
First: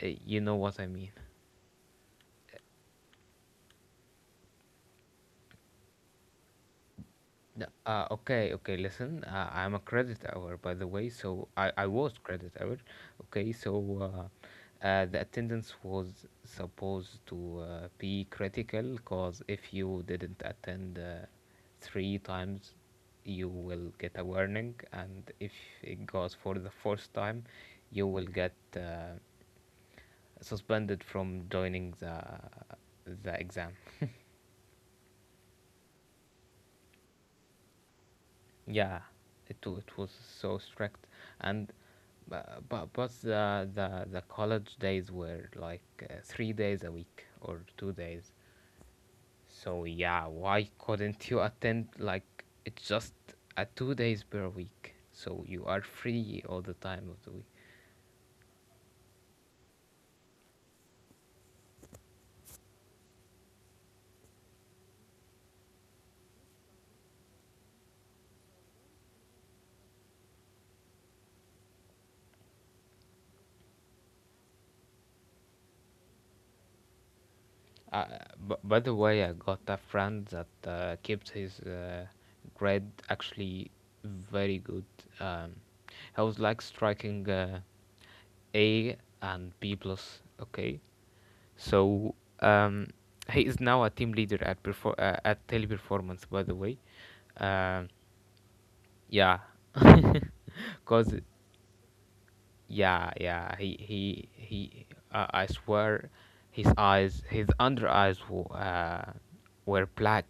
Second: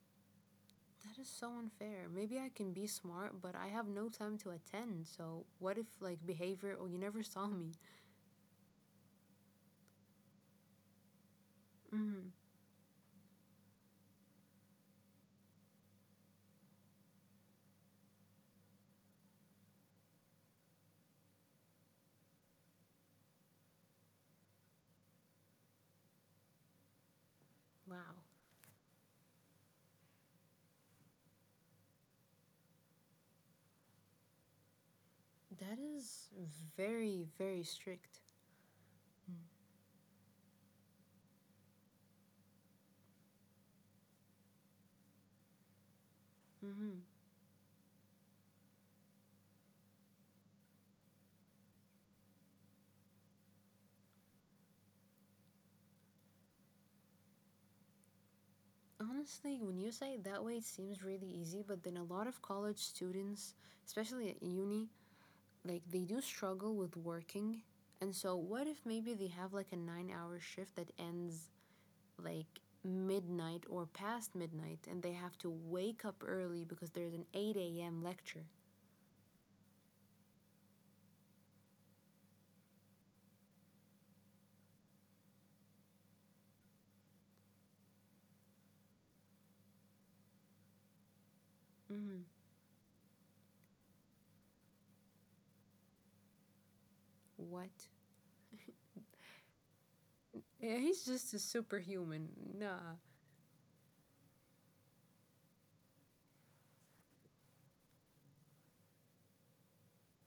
You know what I mean.
That is so unfair. Maybe I can be smart, but I have no time to attend. So what if like behavior? Oh, you never *laughs* saw
No.
me.
Okay, okay, listen, I'm a credit hour, by the way, so, I was
Mm,
credit hour. Okay, so, the attendance was supposed to, be critical, because if you didn't attend, three times, you will get a warning. And if it goes for the fourth time, you
wow,
will get, suspended from joining the exam.
that is very very strict.
Yeah, it was so strict, and, but the college days were like, 3 days a
Mm-hmm.
week, or 2 days. So yeah, why couldn't you attend? Like, it's just a 2 days per week, so you are free all the time of the week.
Honestly, when you say it that way, it seems really easy. But then a lot of college students, especially at uni, like they do struggle with working. And so what if maybe they have like a 9 hour shift that ends like midnight or past midnight and they have to wake up early because there's an 8 a.m.
Uh,
lecture.
by the way, I got a friend that, kept his, grade actually very good. Um, I was like striking, A and B plus. Okay, so,
Mm,
um, he is now a team leader at, Teleperformance, by the way.
what?
um, yeah,
Yeah, he's
*laughs* cause,
just a superhuman. Nah.
yeah, yeah, he he. I swear, his eyes, his under eyes, were black.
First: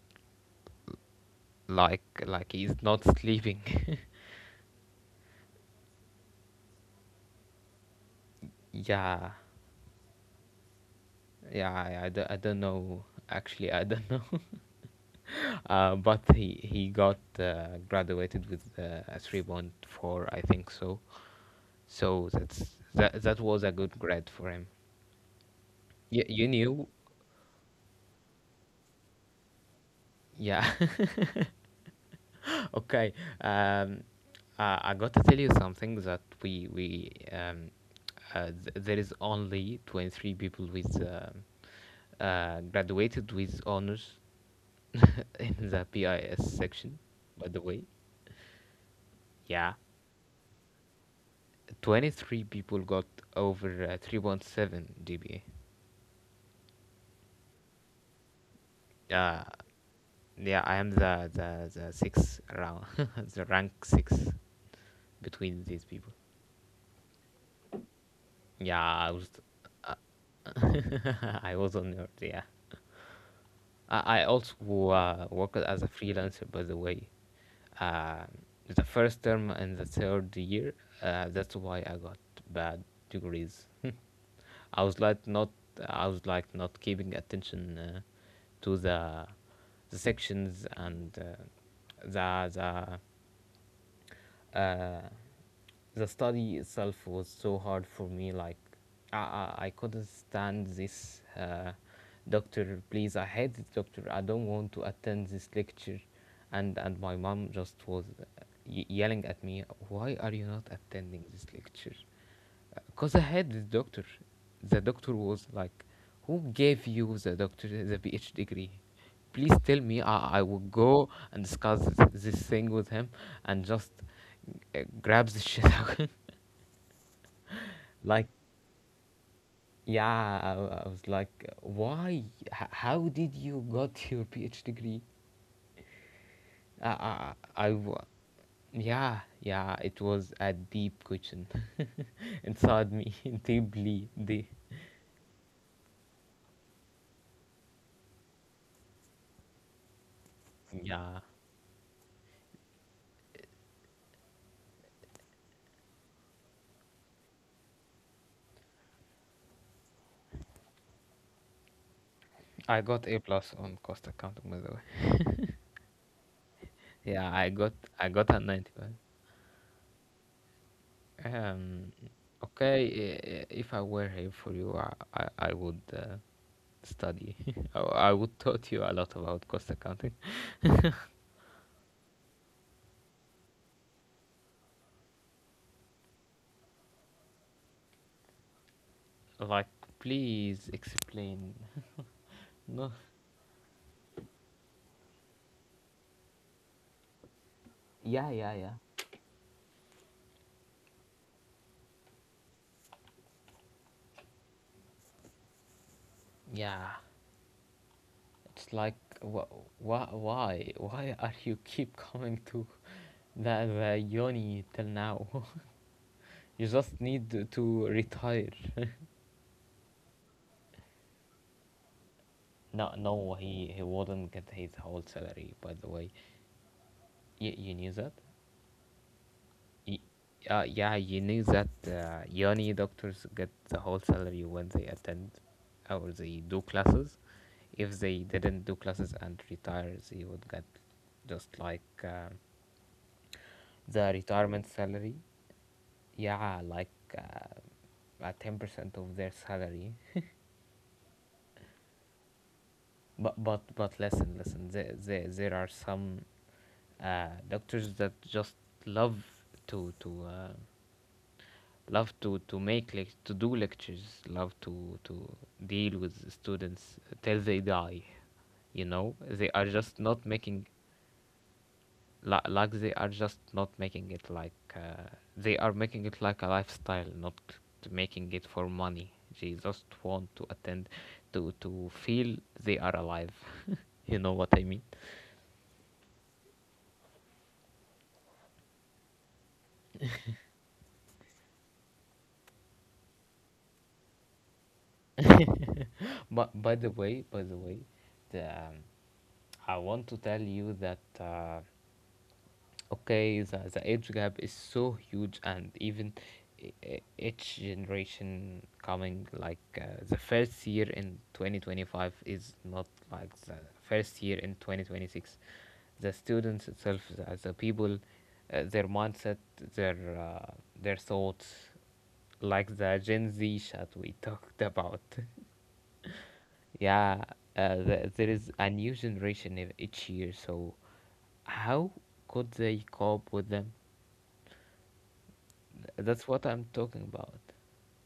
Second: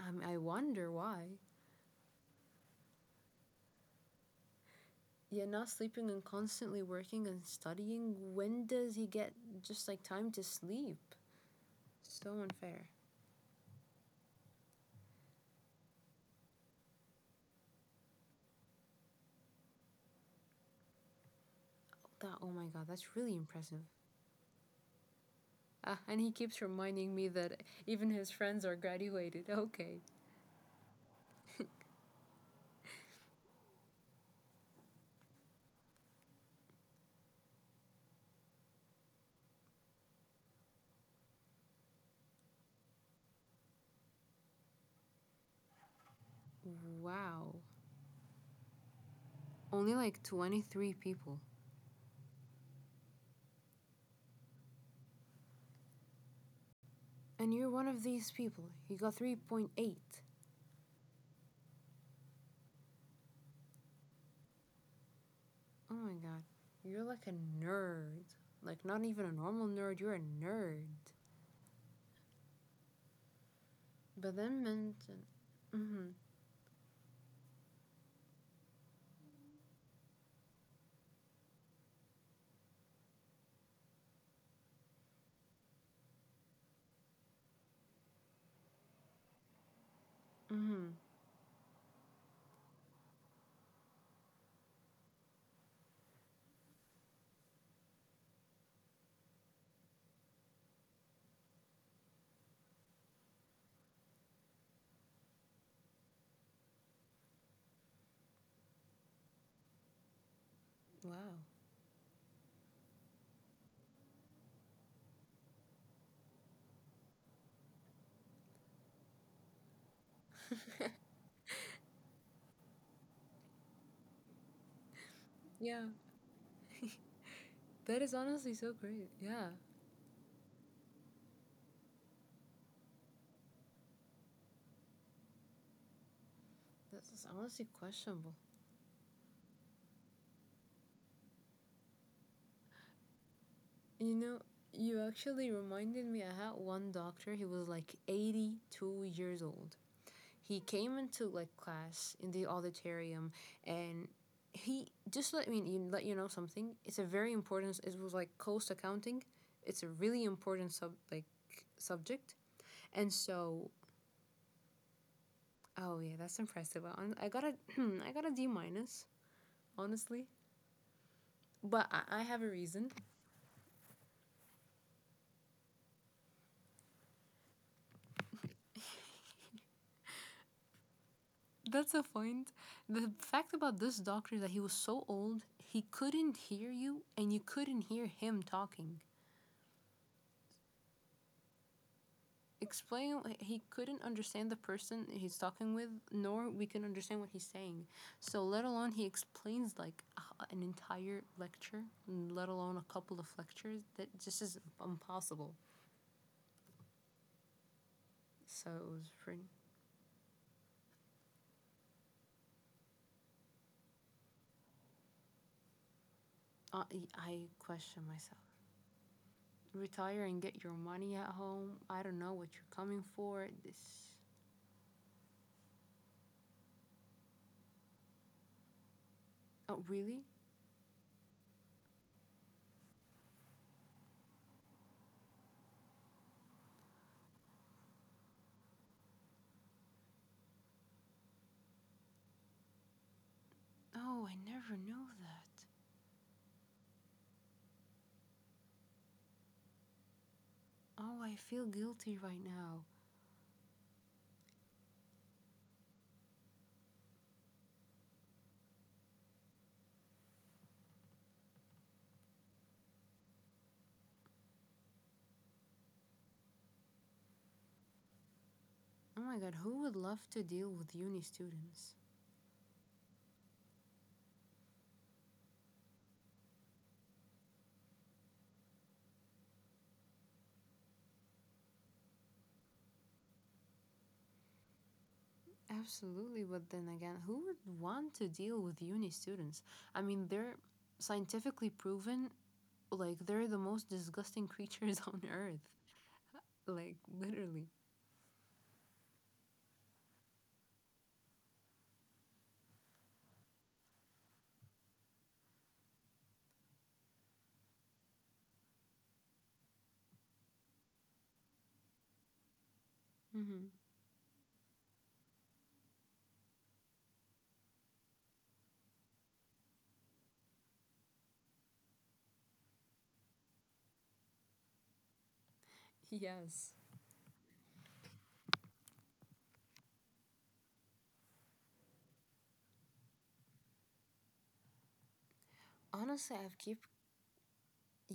I wonder why.
Like, he's not sleeping. *laughs*
Yeah, not sleeping and constantly working and studying. When does he
Yeah,
get just like time to sleep?
yeah, I
So
don't
unfair.
know, actually. I don't know *laughs* But he got, graduated with, a 3.4, I think. So,
That, oh my
that's,
god, that's
that
really
that was a
impressive.
good grade for him.
Ah, and
you,
he
you
keeps
knew.
reminding me that even his friends are graduated. Okay.
Yeah. *laughs* *laughs* Okay. Um, I got to tell you something, that there is only 23 people with, graduated with honors, *laughs* in the PIS section, by
Wow.
the way. Yeah,
Only like 23 people.
23 people got over, 3.7 GPA.
And you're one of these people. You got
Uh,
3.8. Oh
yeah, I am the sixth round, *laughs* the rank six between these
my
people.
god. You're like a nerd. Like,
Yeah,
not
I
even a
was.
normal nerd,
Uh,
you're a nerd.
*laughs* I was a nerd. Yeah, I
But then
also,
mention.
worked as a
Mm
freelancer, by the way, uh, the first term and the third year. That's why I got bad degrees. *laughs* I was like not. I was like not keeping attention, to the
hmm. Mm
sections
hmm.
and, the the uh, the study itself was so hard for me. Like, I, I couldn't stand this, doctor. Please, I hate this doctor. I don't want to attend this lecture. And my mom just was, yelling at me, "Why are you not
Wow.
attending this lecture?" Because I had the doctor. The doctor was like, who gave you the doctor the PhD degree? Please tell me, I will
*laughs*
go and discuss this thing with him, and just, grabs the shit
Yeah.
out.
*laughs* That is
*laughs* Like,
honestly so great. Yeah.
yeah, I was like, why? How did you got your PhD degree? Uh, I,
That's honestly
I, I, wa-
questionable.
yeah, yeah, it was a deep question *laughs* inside me, *laughs*
You
deeply,
know,
deep.
you actually reminded me, I had one doctor, he was like 82 years old. He came into
Yeah,
like class in the auditorium and he just let me you let you know something it's a very important it was like cost accounting it's a really important sub like subject
I
and
got A plus
so
on cost accounting, by the way.
oh yeah that's impressive
Yeah,
got a *clears throat* I
I
got a
got
d
a 90, but,
minus honestly but
Um,
I have a reason.
okay, if I were here for you, I would, study. *laughs* I would taught you a lot about cost accounting.
That's a point the fact about this doctor that he was so old he couldn't hear you and you couldn't hear him talking.
Like, please explain. No,
Explain like, he couldn't understand the person he's talking with nor we can understand what he's saying.
yeah,
So let
yeah,
alone he
yeah,
explains like an entire lecture let alone a couple of lectures that just is impossible.
yeah,
So
it's
it
like,
was pretty
wh- why are you keep coming to the yoni till now? *laughs* You
uh,
just
I
need to
question myself.
retire. *laughs*
Retire and get your money at home, I don't know what you're coming
No, no,
for
he
this.
wouldn't get his whole salary, by the way. You knew that?
Oh
Y
really.
Yeah, you knew that, uni doctors get the whole salary when they attend, or they do classes. If they didn't do classes and retire, they would get just like the
Oh I
retirement
never knew
salary.
that.
Yeah, like 10% of their salary.
Oh I feel guilty right now.
But listen, listen. There are some doctors that just love to love to to do lectures, love to deal with students till they die. You
Oh
know,
my god
they are
who would
just
love
not
to deal
making
with uni students.
like they are just not making it like they are making it like a lifestyle, not making it for money. They just want to attend to feel they are alive. *laughs* You know what I mean?
Absolutely, but then again, who would want to deal with uni students? I mean, they're scientifically proven, like, they're the most disgusting creatures *laughs* on earth.
But
Like,
by the
literally.
way, the I want to tell you that okay, the age gap is so huge, and even each generation coming, like the first year in 2025 is not like the
Hmm.
first year in 2026. The students itself, the people, their mindset, their uh, their thoughts, like the Gen Z chat we talked about. *laughs*
Yes.
Yeah, there is a new generation each year, so how could they cope with them?
Honestly,
That's what
I've
I'm
keep.
talking about.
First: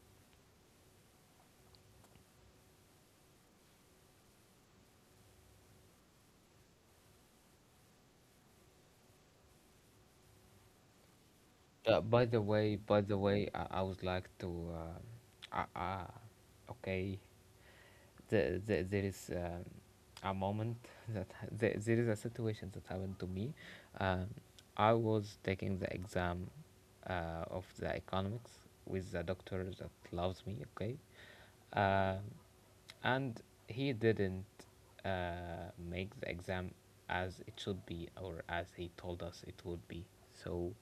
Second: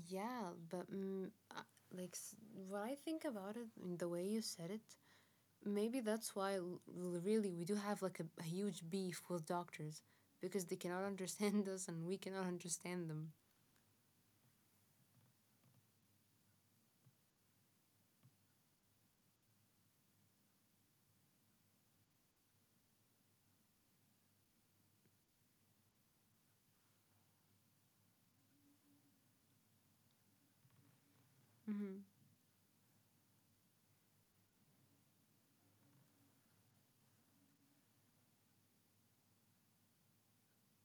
Yeah, but mm, uh, like, s- what I think about it, and the way you said it, maybe that's why, l- really, we do have, like, a huge beef with doctors, because they cannot *laughs* understand us and we
By the
cannot
way, by
understand
the
them.
way, I would like to. Uh, uh, uh, okay, there is a moment *laughs* that there is a situation that happened to me. Um, I was taking the exam of the economics with the doctor that loves me. Okay,
Hmm.
uh, and he didn't make the exam as it should be or as he told us it would be. So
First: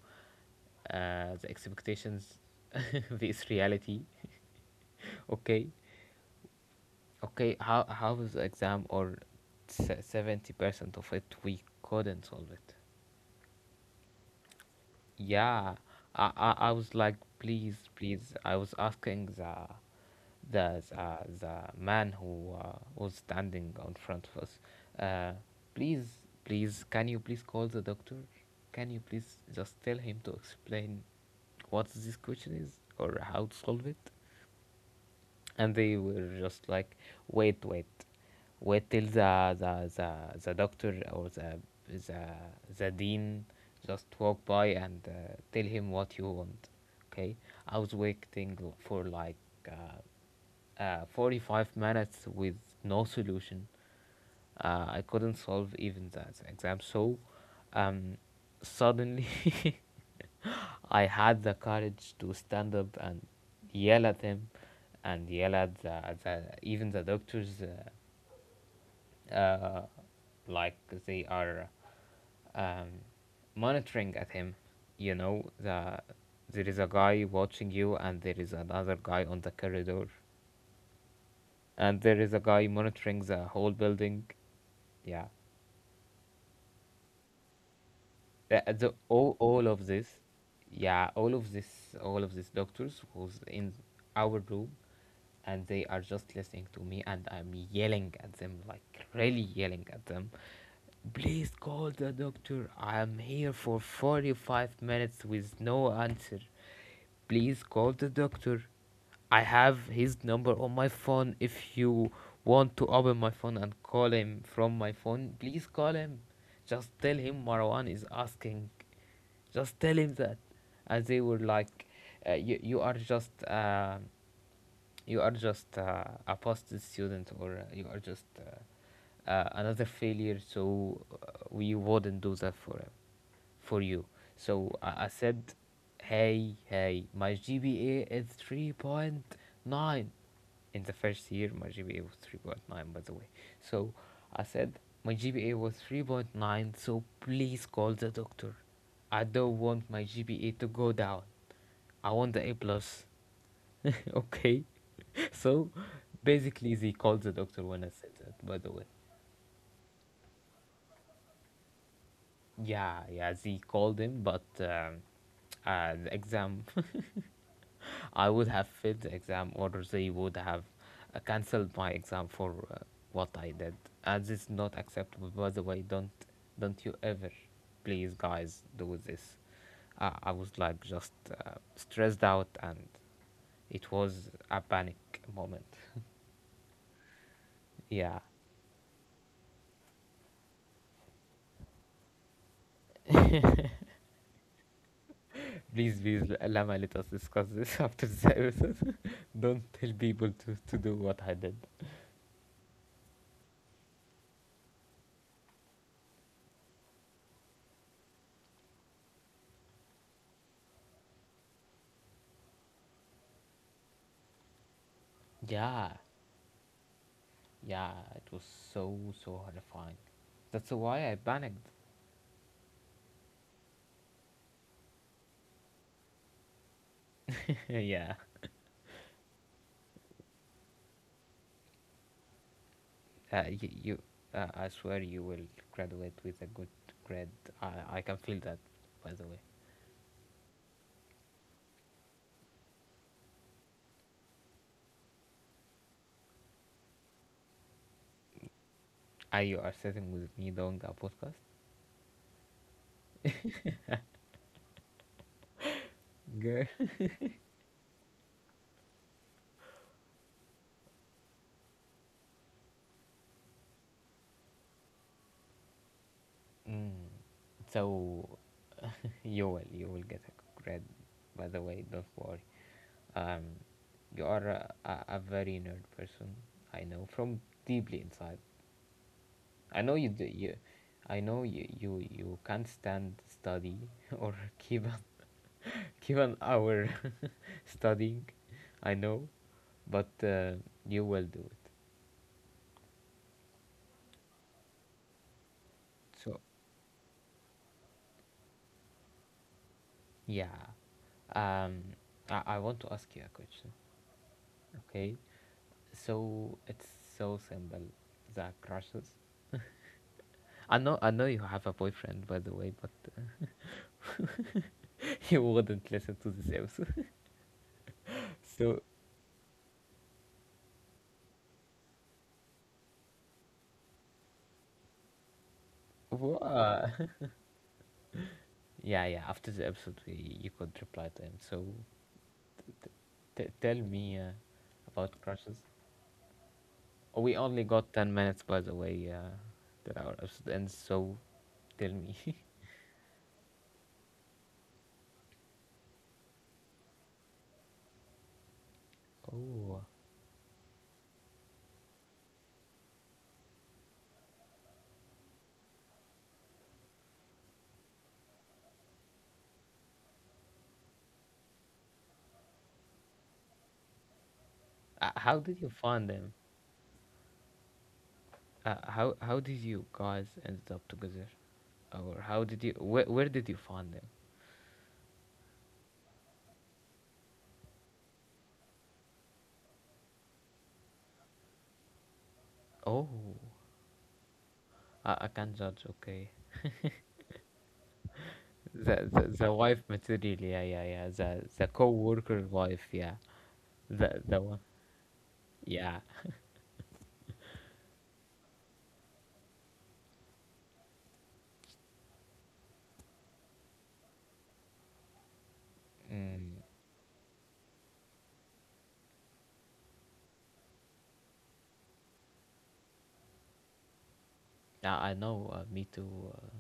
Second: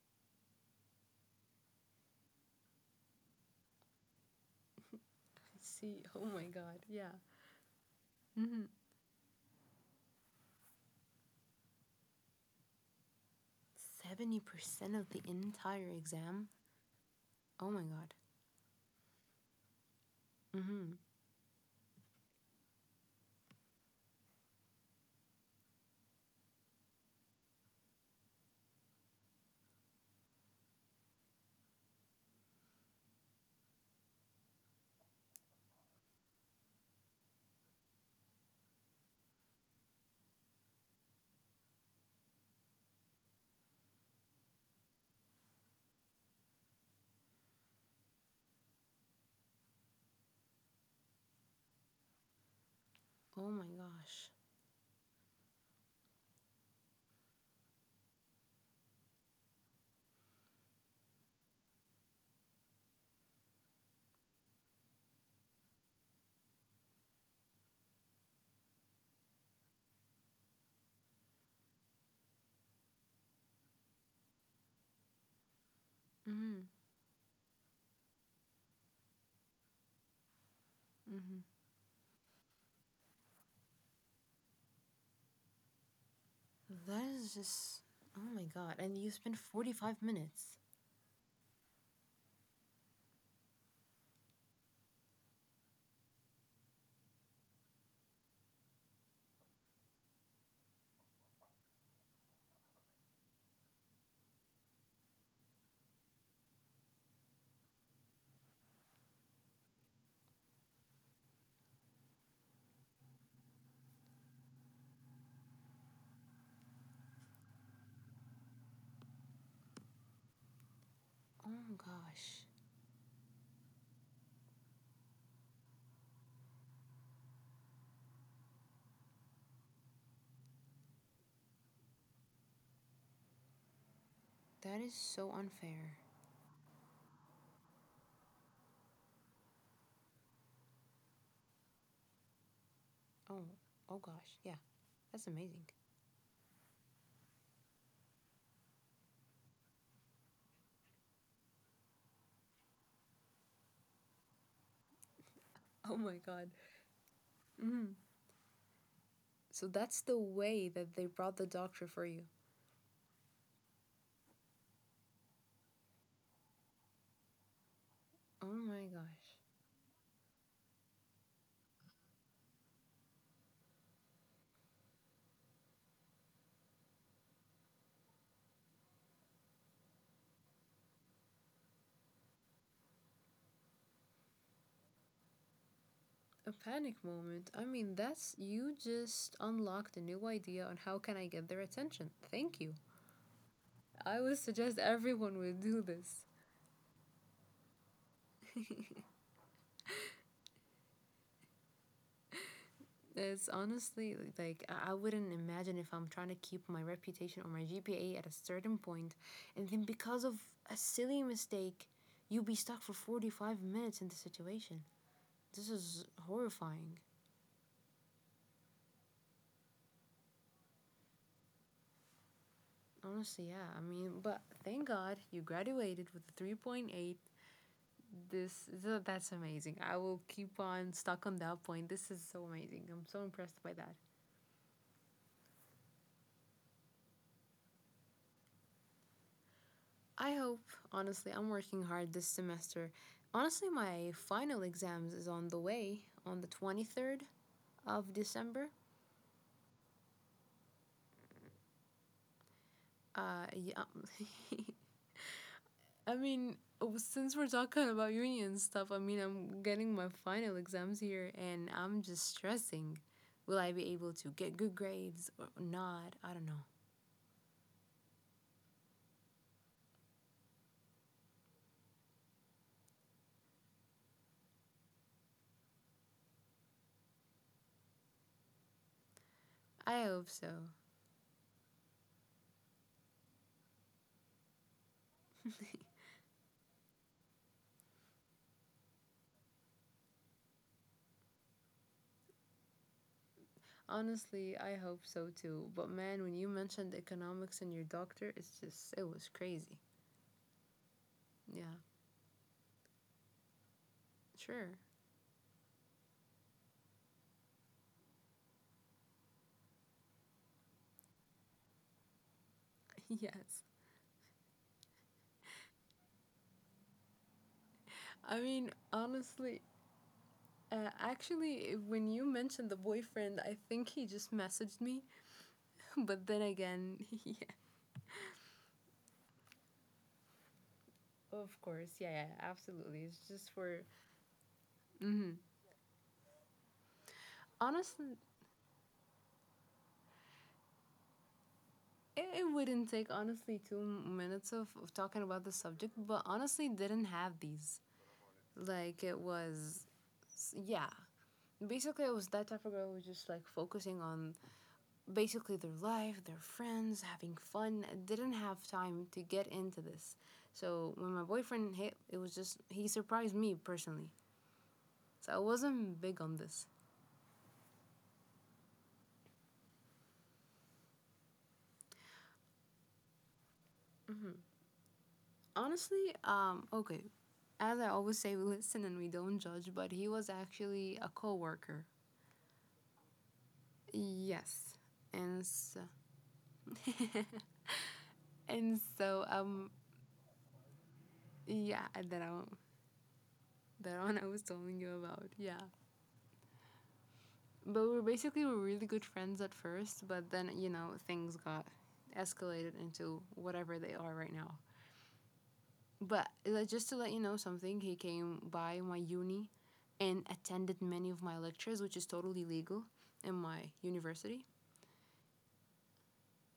the expectations, *laughs* this reality. *laughs* Okay.
See, oh my god, yeah.
Okay, how was the
Mhm.
exam? Or 70% of it we couldn't solve it.
70% of the
Yeah,
entire
I,
exam?
I, I was like,
Oh
please,
my god.
please. I was asking
Hmm.
the man who was standing on front of us, uh, please, please, can you please call the doctor? Can you please just tell him to explain what this question is or how to solve it? And they were just like, wait, wait, wait till the doctor or the the dean just walk by and tell him what you want. Okay, I was waiting for like 45 minutes with no
Oh my
solution.
gosh.
I couldn't solve even that exam. So um, suddenly, *laughs* I had the courage to stand up and yell at him and yell at even the doctors, uh, uh, like they are um, monitoring at him. You know, there
Hmm.
is a guy watching you, and there is another guy on the corridor,
Hmm.
and there is a guy monitoring the whole building. Yeah.
That is just. Oh my god. And you spend
All of
45
this.
minutes.
Yeah, all of this, all of these doctors who's in our room, and they are just listening to me, and I'm yelling at them, like really yelling at them. Please call the doctor, I'm here for 45 minutes with no answer. Please call the doctor. I have his number on my phone. If you want to open my phone and call him from my phone, please call him. Just tell him Marwan is asking. Just tell him that. And they were
Oh my
like,
gosh.
you, you are just. You are just a past student, or you are just another failure. So we wouldn't do that for you. So
That is
I
so
said,
unfair.
hey, hey, my GPA is 3.9. In the first year, my GPA was 3.9, by the way.
Oh.
So
Oh gosh.
I
Yeah.
said my
That's
GPA
amazing.
was 3.9. So please call the doctor. I don't want my GPA to go down. I want the A plus. *laughs* Okay. *laughs* So
Oh my god.
basically, Z called the doctor when I
Hmm.
said that, by the way.
So that's the way that they brought the doctor for you.
Yeah, yeah, Z called him, but the exam, *laughs* I
Oh
would have
my
failed the
gosh.
exam, or they would have cancelled my exam for what I did. And this is not acceptable, by the way. Don't you ever, please, guys, do this. I was like just stressed out, and it was a panic moment. *laughs*
A panic moment. I mean,
Yeah.
that's. You just unlocked a new idea on how can I get their attention. Thank you. I would suggest everyone would do
Please,
this.
please, Lama, let us discuss this *laughs* after the episode.
*laughs*
*laughs* Don't tell people to do what I did.
It's honestly like I wouldn't imagine if I'm trying to keep my reputation or my GPA at a certain point, and then because of a silly mistake, you be stuck for 45 minutes in the situation. This
Yeah,
is horrifying.
yeah, it was so, so horrifying. That's why I panicked.
Honestly, yeah. I mean, but thank God you graduated with a 3.8.
*laughs* Yeah,
This that's amazing. I will keep on stuck on that point. This is so amazing. I'm so impressed
you,
by that.
you I swear you will graduate with a good grade. I can feel that, by the way.
I hope, honestly, I'm working hard this semester. Honestly, my final exams is on the way on the 23rd of December.
Are you are sitting with me doing a podcast?
Yeah. *laughs* I mean,
Girl.
since we're talking about union stuff, I mean, I'm getting my final exams here and I'm just stressing. Will I be able to get good grades or not? I don't know.
Mm. So, *laughs* you will get a good grade. By the way, don't worry. Um, you are a very nerd person. I know from deeply inside. I know
I
you.
hope
You,
so.
I know you. You can't stand study *laughs* or keep an,
*laughs*
*laughs* keep an hour *laughs* studying. I know, but you will do it.
Honestly, I hope so too. But man, when
So
you mentioned economics and your doctor, it's just, it was crazy.
yeah,
Yeah.
um, I want to ask you a question.
Sure. *laughs*
Okay, so it's so simple. The crushes. I know. I know you have a boyfriend, by the way, but.
Yes.
*laughs* *laughs* He wouldn't listen to this episode.
I
*laughs*
mean,
So,
honestly, actually, when you mentioned the boyfriend, I think he just messaged me. *laughs* But then again,
what?
*laughs* yeah.
Yeah, yeah. After the episode, we, you could reply to him.
Of
So,
course. Yeah, yeah, absolutely. It's just
tell
for
me about
hmm
crushes. We only got 10
honestly,
minutes, by the way, till our episode ends. So, tell me.
it,
*laughs*
it wouldn't take honestly 2 minutes of talking about the subject, but honestly, didn't have these. Like, it
Oh.
was, yeah. Basically, I was that type of girl who was just like focusing on basically their life, their friends, having fun. I didn't have time to get into this. So when my boyfriend hit, it was just he surprised me personally. So I
How did you
wasn't
find
big
them?
on this.
How did you guys end up together? Or how did you. Where did you find them?
Mm-hmm. Honestly, okay. As I always say, we listen and we don't judge. But he was actually a coworker.
Oh.
Yes,
I
and
can't
so,
judge, okay.
*laughs* and so
The wife material, yeah, yeah, yeah, the
yeah,
co-worker wife, yeah.
that one
the
I
the
was
one,
telling you about yeah.
yeah.
But we were really good friends at first, but then you know things got escalated into whatever they are right now. But
Mm,
like, just to let you know something, he came by my uni and attended many of my lectures, which is totally legal in my university.
I know me too uh,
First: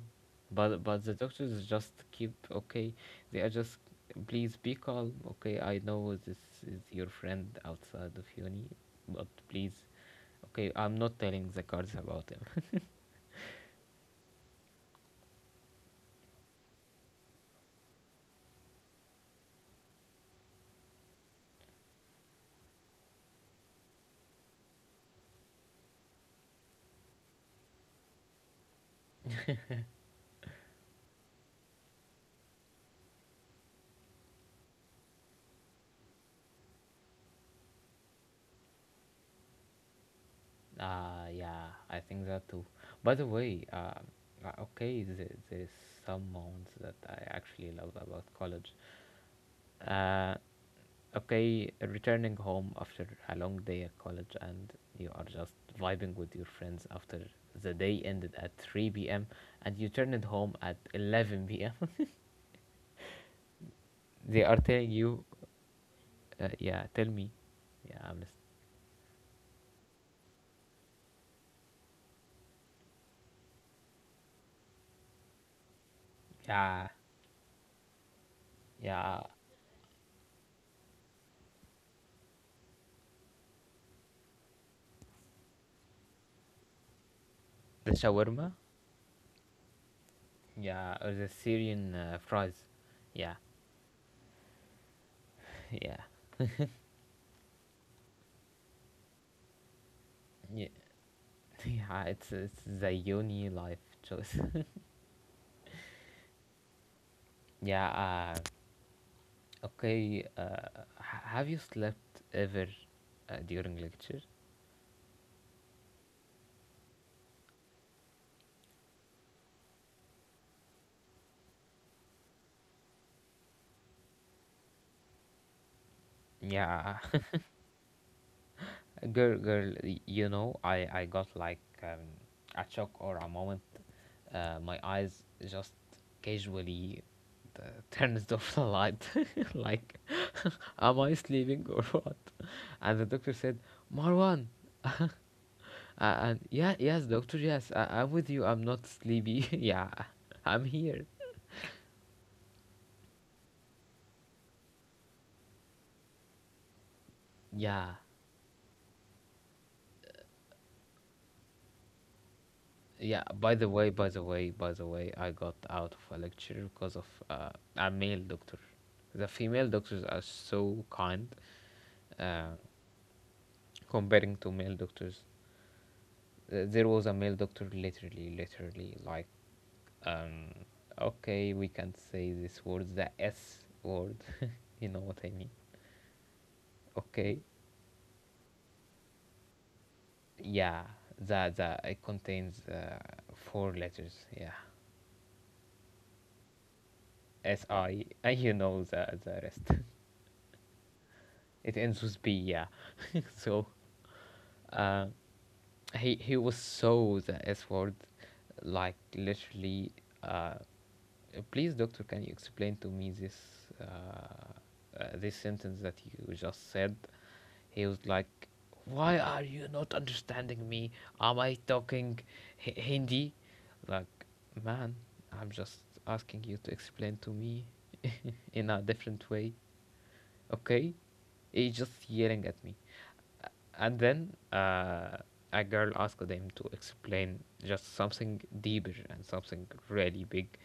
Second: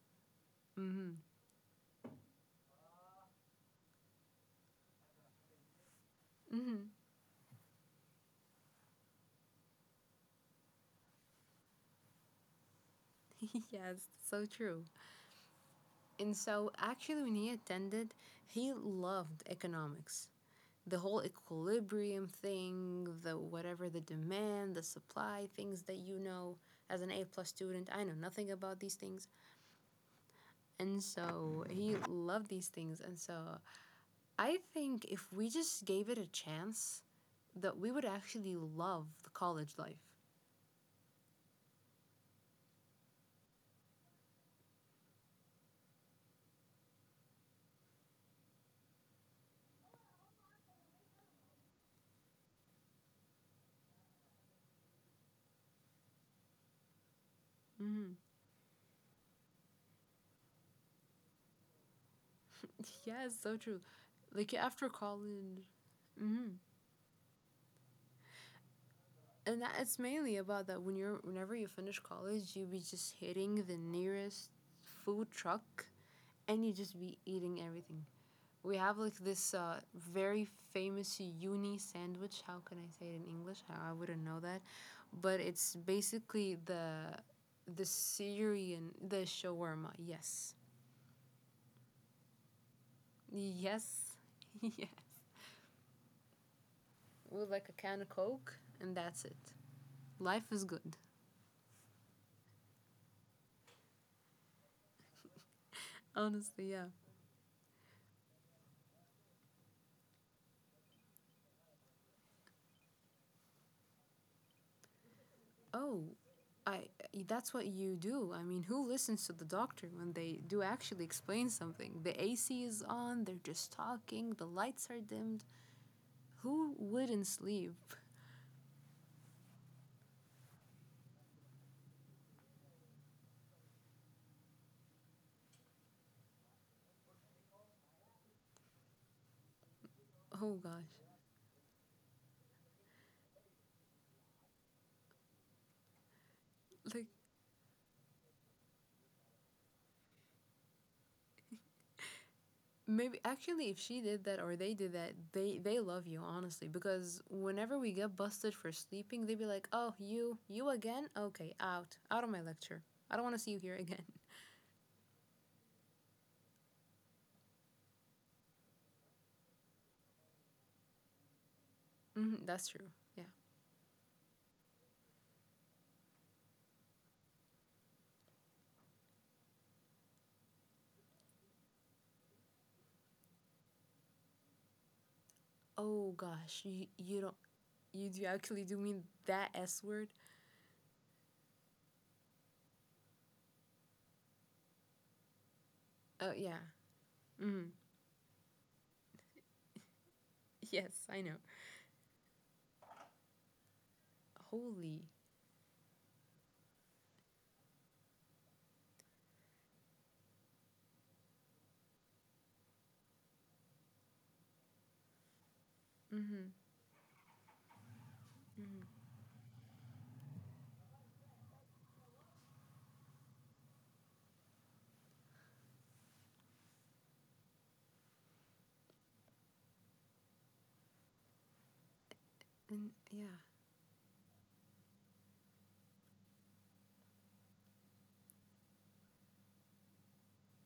but but the
Mhm.
doctors just keep, okay, they are just, please be calm, okay, I know this is
Mhm.
your friend outside of uni, but please, okay, I'm not telling the guards about him.
*laughs* Yes, so true. And so actually when he attended, he loved economics, the whole equilibrium thing, the whatever the demand, the supply, things that you know as an A plus student. I know nothing about these things. And so he loved these things. And so I think if we just gave it a chance, that we would actually love the college life.
Yeah, I think that too, by the way. Okay, there, there's some moments that I actually love about college. Uh, okay, returning home after a long day at college and you are just vibing with your friends after the day
Mm-hmm.
ended at 3 p.m. and you turned home at 11 p.m.
Yeah, it's so true.
*laughs* They are
Like
telling
after
you,
college. Mm-hmm.
yeah, tell me, yeah, I'm just,
And that it's mainly about that when you're whenever you finish college, you be just hitting the nearest food truck and you
yeah,
just be eating everything. We have like
yeah,
this very famous uni sandwich. How can I say it in English? I wouldn't know that, but it's basically the
the shawarma,
Syrian the shawarma. Yes,
yeah, or the Syrian fries, yeah,
yes, *laughs* yes.
*laughs* yeah,
With like a can of Coke, and that's it. Life is
yeah,
good.
*laughs* yeah, it's the uni life choice.
Honestly, yeah.
*laughs* Yeah, uh, okay, have you slept ever during lecture?
Oh, I that's what you do. I mean, who listens to the doctor when they do actually explain something? The AC is on, they're just talking, the lights are dimmed. Who
Yeah,
wouldn't sleep?
*laughs* girl, girl, you know, I got like a shock or a moment. My eyes just casually uh, *laughs* turns off the light. *laughs* Like, *laughs*
Oh gosh.
am I sleeping or *laughs* what? And the doctor said, Marwan. *laughs* And yeah,
Like
yes, doctor, yes, I'm with you. I'm not sleepy. *laughs* Yeah, I'm here.
maybe actually if she did that or they did that, they love you honestly because whenever we
Yeah.
get busted for sleeping, they'd be like, "Oh, you again? Okay, out. Out of my lecture. I don't
Yeah,
want to see
by
you
the
here
way,
again."
by the way, by the way, I got out of a lecture because of a male doctor. The female doctors are so kind
*laughs*
uh,
That's true. Yeah.
comparing to male doctors. There was a male doctor literally, literally like, um, okay, we can't say this word, the S word. *laughs* You know what I mean?
Oh gosh, you don't
Okay,
you do actually do mean that S word?
yeah, the it contains four letters. Yeah,
Oh, yeah. hmm
S I, *laughs* and you know the rest. *laughs*
Yes, I know.
It ends with B, yeah. *laughs* So,
Holy.
uh, he was so the S word, like literally. Uh, please, doctor, can you explain to me this uh, this sentence that you
hmm
just said? He was like, "Why are you not understanding me? Am I talking Hindi?" Like, man, I'm just asking you to explain to me *laughs* in a different way, okay, he's just yelling at me.
And yeah,
And then a girl asked him to explain just something deeper and something really big.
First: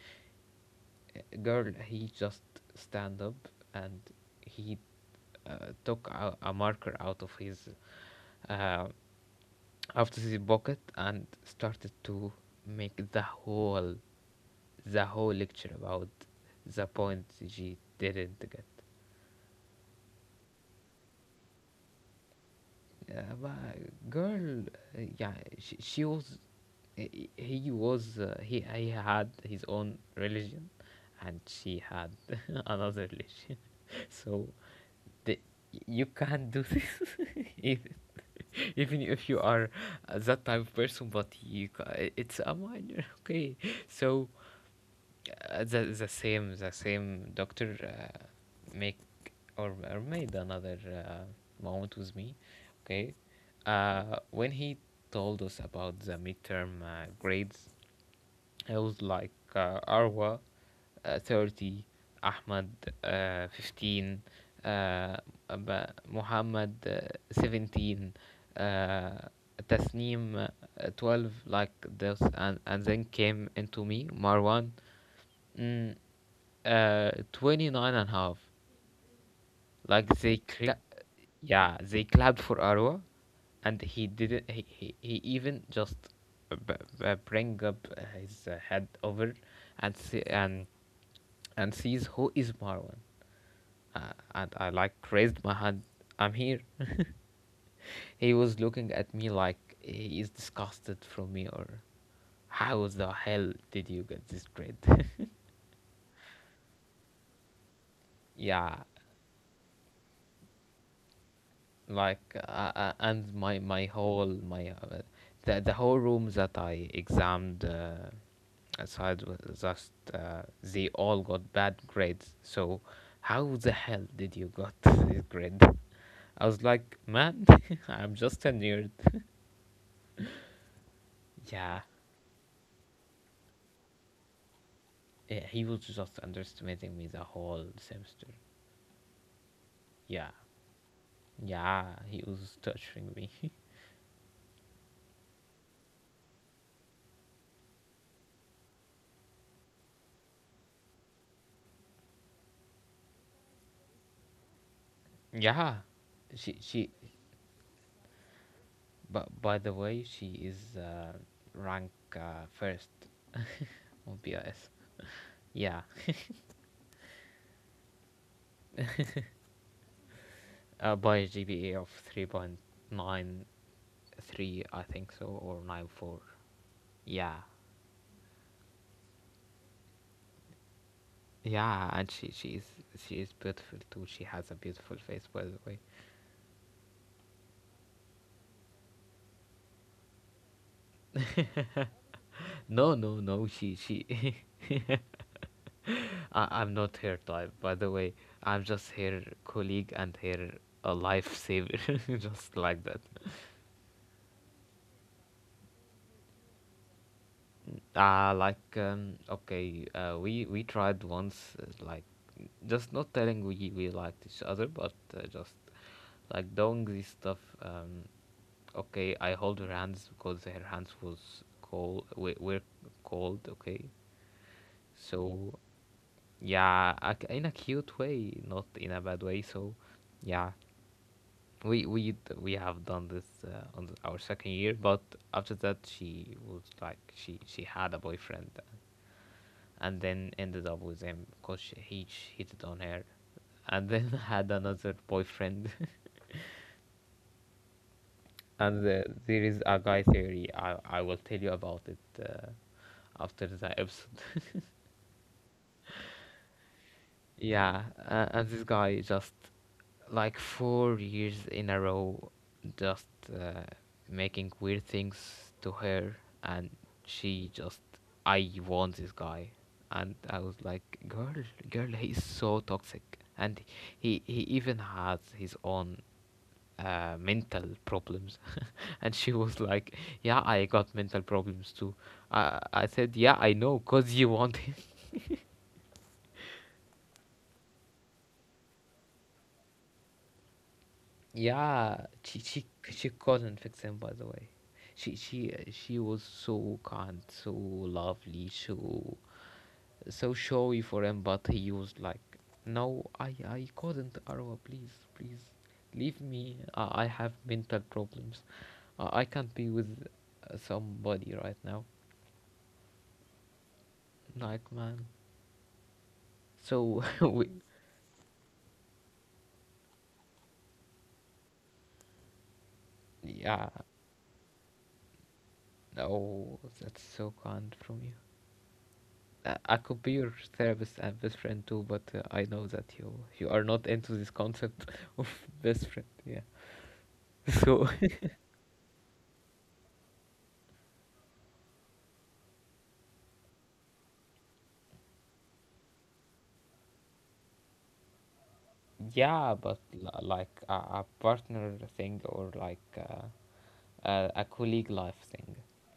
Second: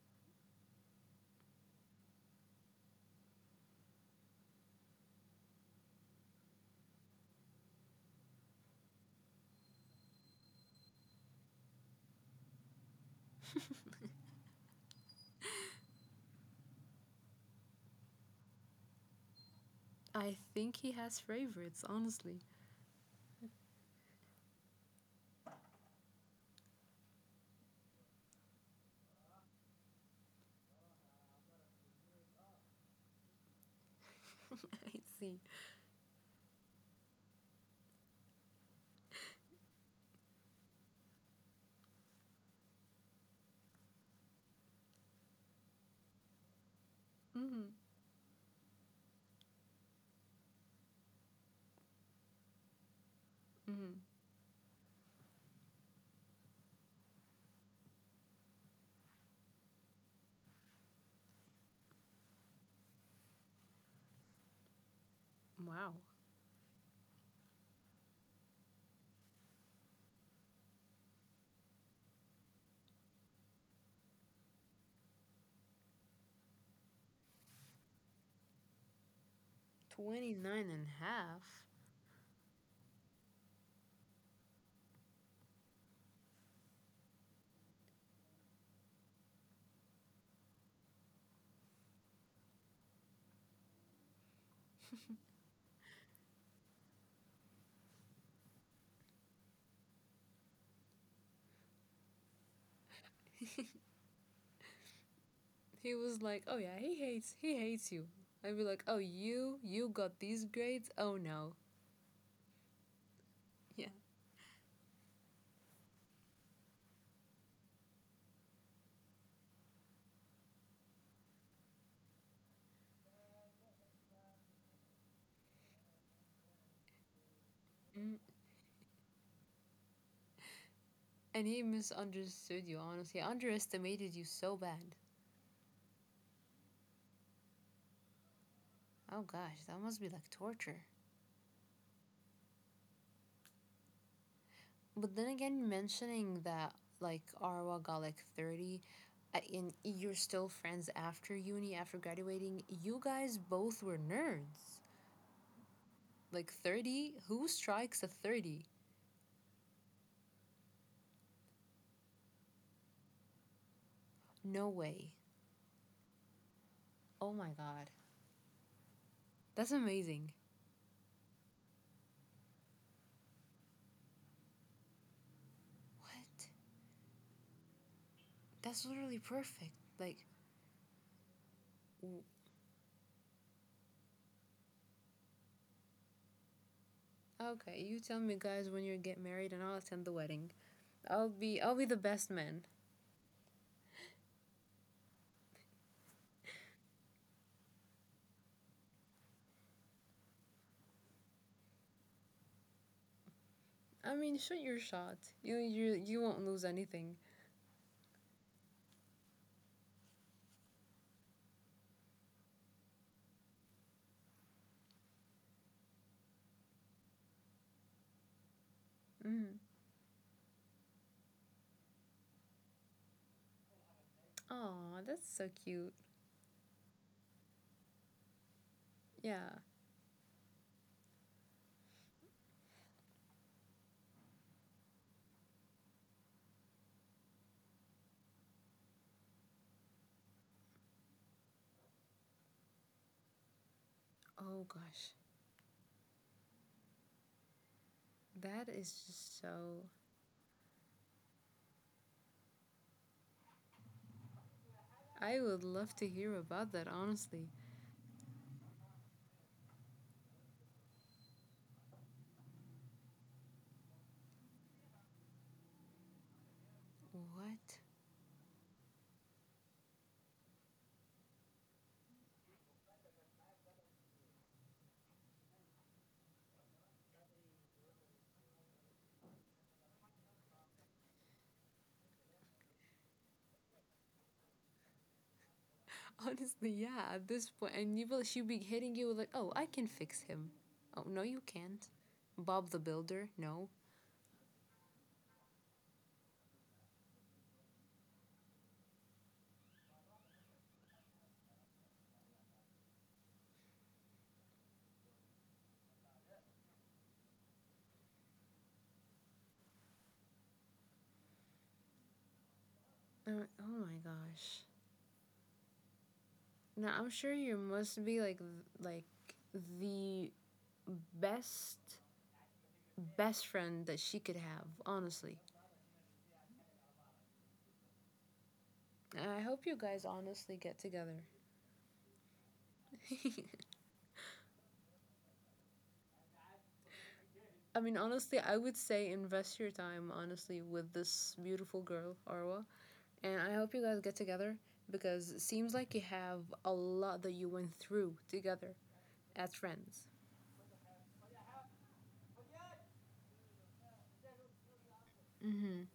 Girl, he just stand up and he took a marker uh, out of his pocket and started to make the whole, the whole lecture about the point she didn't get.
I think he has favorites, honestly.
But girl, yeah, she was, he was, he had his own religion, and she had *laughs* another religion. *laughs* So
*laughs* I
the,
see.
you can't do this, *laughs* even, even if you are that type of person. But you, it's a minor, *laughs* okay? So the same
hmm
doctor make or made another moment with me, okay.
hmm
When he told us about the midterm grades, I was like, Arwa 30, Ahmad 15, uh,
Wow.
Muhammad 17, uh, Tasneem 12, like this. And then came into me Marwan, mm, 29 and a half. like
twenty
they
nine
cla-
and a half.
yeah, they clapped for Arwa, and he didn't, he even just b- bring up his head over and see and sees who is Marwan. And I like raised my hand, "I'm here." He was looking at me like he is disgusted from me, or, how the hell did you get this grade? *laughs*
*laughs* He was like, oh yeah, he hates you. I'd be
Yeah,
like, oh, you got these grades? Oh no.
and my
Yeah.
whole my the whole room that I examined aside was just, they all got bad grades. So how the hell did you got *laughs* this grade? I was like, man, *laughs* I'm
Mm.
just a nerd.
And he
Yeah.
misunderstood you, honestly. Underestimated you so bad.
He was just underestimating me the whole semester.
Oh gosh, that must be
Yeah,
like torture.
yeah, he was torturing me. *laughs*
But then again, mentioning that like Arwa got like 30, and you're still friends after uni, after graduating, you guys both were nerds.
Yeah,
Like
she.
30? Who strikes a 30?
But by the way, she is, rank, first OBS.
No way.
Yeah,
Oh my god. That's amazing.
by GPA of 3.93, I think so, or 9 4.
What?
Yeah,
That's literally perfect. Like,
yeah, and she is beautiful too. She has a beautiful face, by the way.
okay, you tell me guys when you get married and I'll attend the wedding. I'll be the best man.
No, no, no, she. *laughs* I'm not her type, by the way. I'm just her colleague and her a lifesaver, *laughs* just like that.
I mean, shoot your shot. You won't lose anything.
Ah, like, okay, we tried once, like, just not telling we liked each other, but just like doing this stuff. Okay, I
Mm.
hold her hands because her hands was cold. We were cold. Okay,
Aw, that's so
so
cute.
yeah, in a cute way, not in a bad way.
Yeah.
So yeah, we have done this, on our second year, but after that, she was like, she had a boyfriend, and then ended up with him because he cheated on her, and then *laughs* had
Oh
another
gosh.
boyfriend. *laughs*
That
and
is
uh,
just
there is a
so.
guy theory. I will tell you about it uh, after the episode. *laughs*
I would love to hear about that, honestly.
Yeah, and this guy just, like, 4 years in a row, just uh, making weird things to her, and she just,
What?
"I want this guy," and I was like, "Girl, girl, he's so toxic, and he even has his own mental problems." *laughs* And she was like, "Yeah, I got mental problems too." I said, "Yeah, I know, cause you want him."
*laughs* Honestly, yeah, at this point, and you will, she'll be hitting you with, like, oh, I can fix him. Oh, no, you can't.
Yeah, she she
Bob the
she
Builder?
couldn't
No.
fix him, by the way. She was so kind, so lovely, so showy for him, but he was like, "No, I couldn't, Arwa. Please, please, leave me. I have mental problems. I can't be with, somebody right now."
Oh my gosh.
Like, man.
Now,
So,
I'm
*laughs*
sure
we,
you must be like, like the best, best
yeah.
friend that she could have, honestly.
Oh, that's so kind from you.
I
I
hope
I
you
could
guys
be your
honestly get
therapist and
together.
best friend too, but I know that you are
*laughs*
not into this concept *laughs* of best friend. Yeah. *laughs*
I
So
mean, honestly, I would say invest your time, honestly, with this beautiful girl, Arwa. And I hope you guys get together because it seems like you have a lot that you went through together
yeah,
as
but
friends.
like a partner thing, or like, a colleague life thing.
Mm hmm.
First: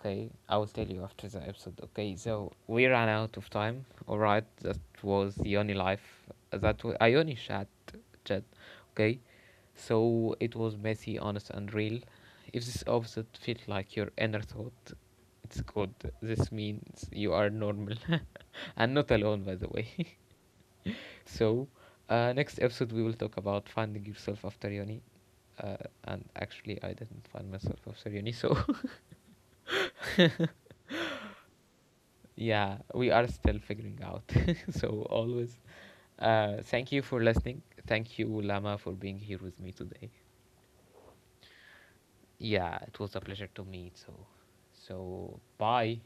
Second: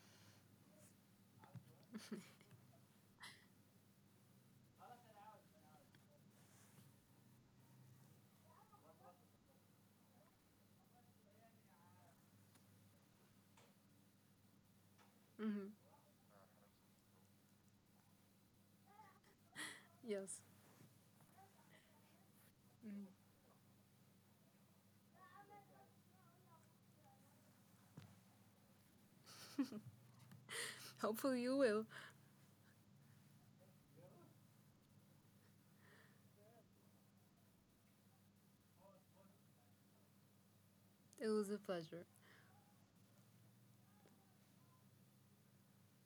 Okay, I will tell you after the episode. Okay, so we ran out of time. All right, that was the only life that I only chat. Okay. So it was messy, honest, and real. If this opposite felt like your inner thought,
Mm
it's
hmm.
good. This means you are normal *laughs* and not alone, by the way.
Yes.
*laughs* So, next episode, we will talk about finding yourself after uni. Uh, and actually, I didn't find myself after uni, so
Hopefully you will.
*laughs* yeah, we are still figuring out. *laughs* So, always, thank you for listening. Thank you, Lama, for being here with me today.
It was a pleasure.
Yeah, it was a pleasure to meet. So, so, bye.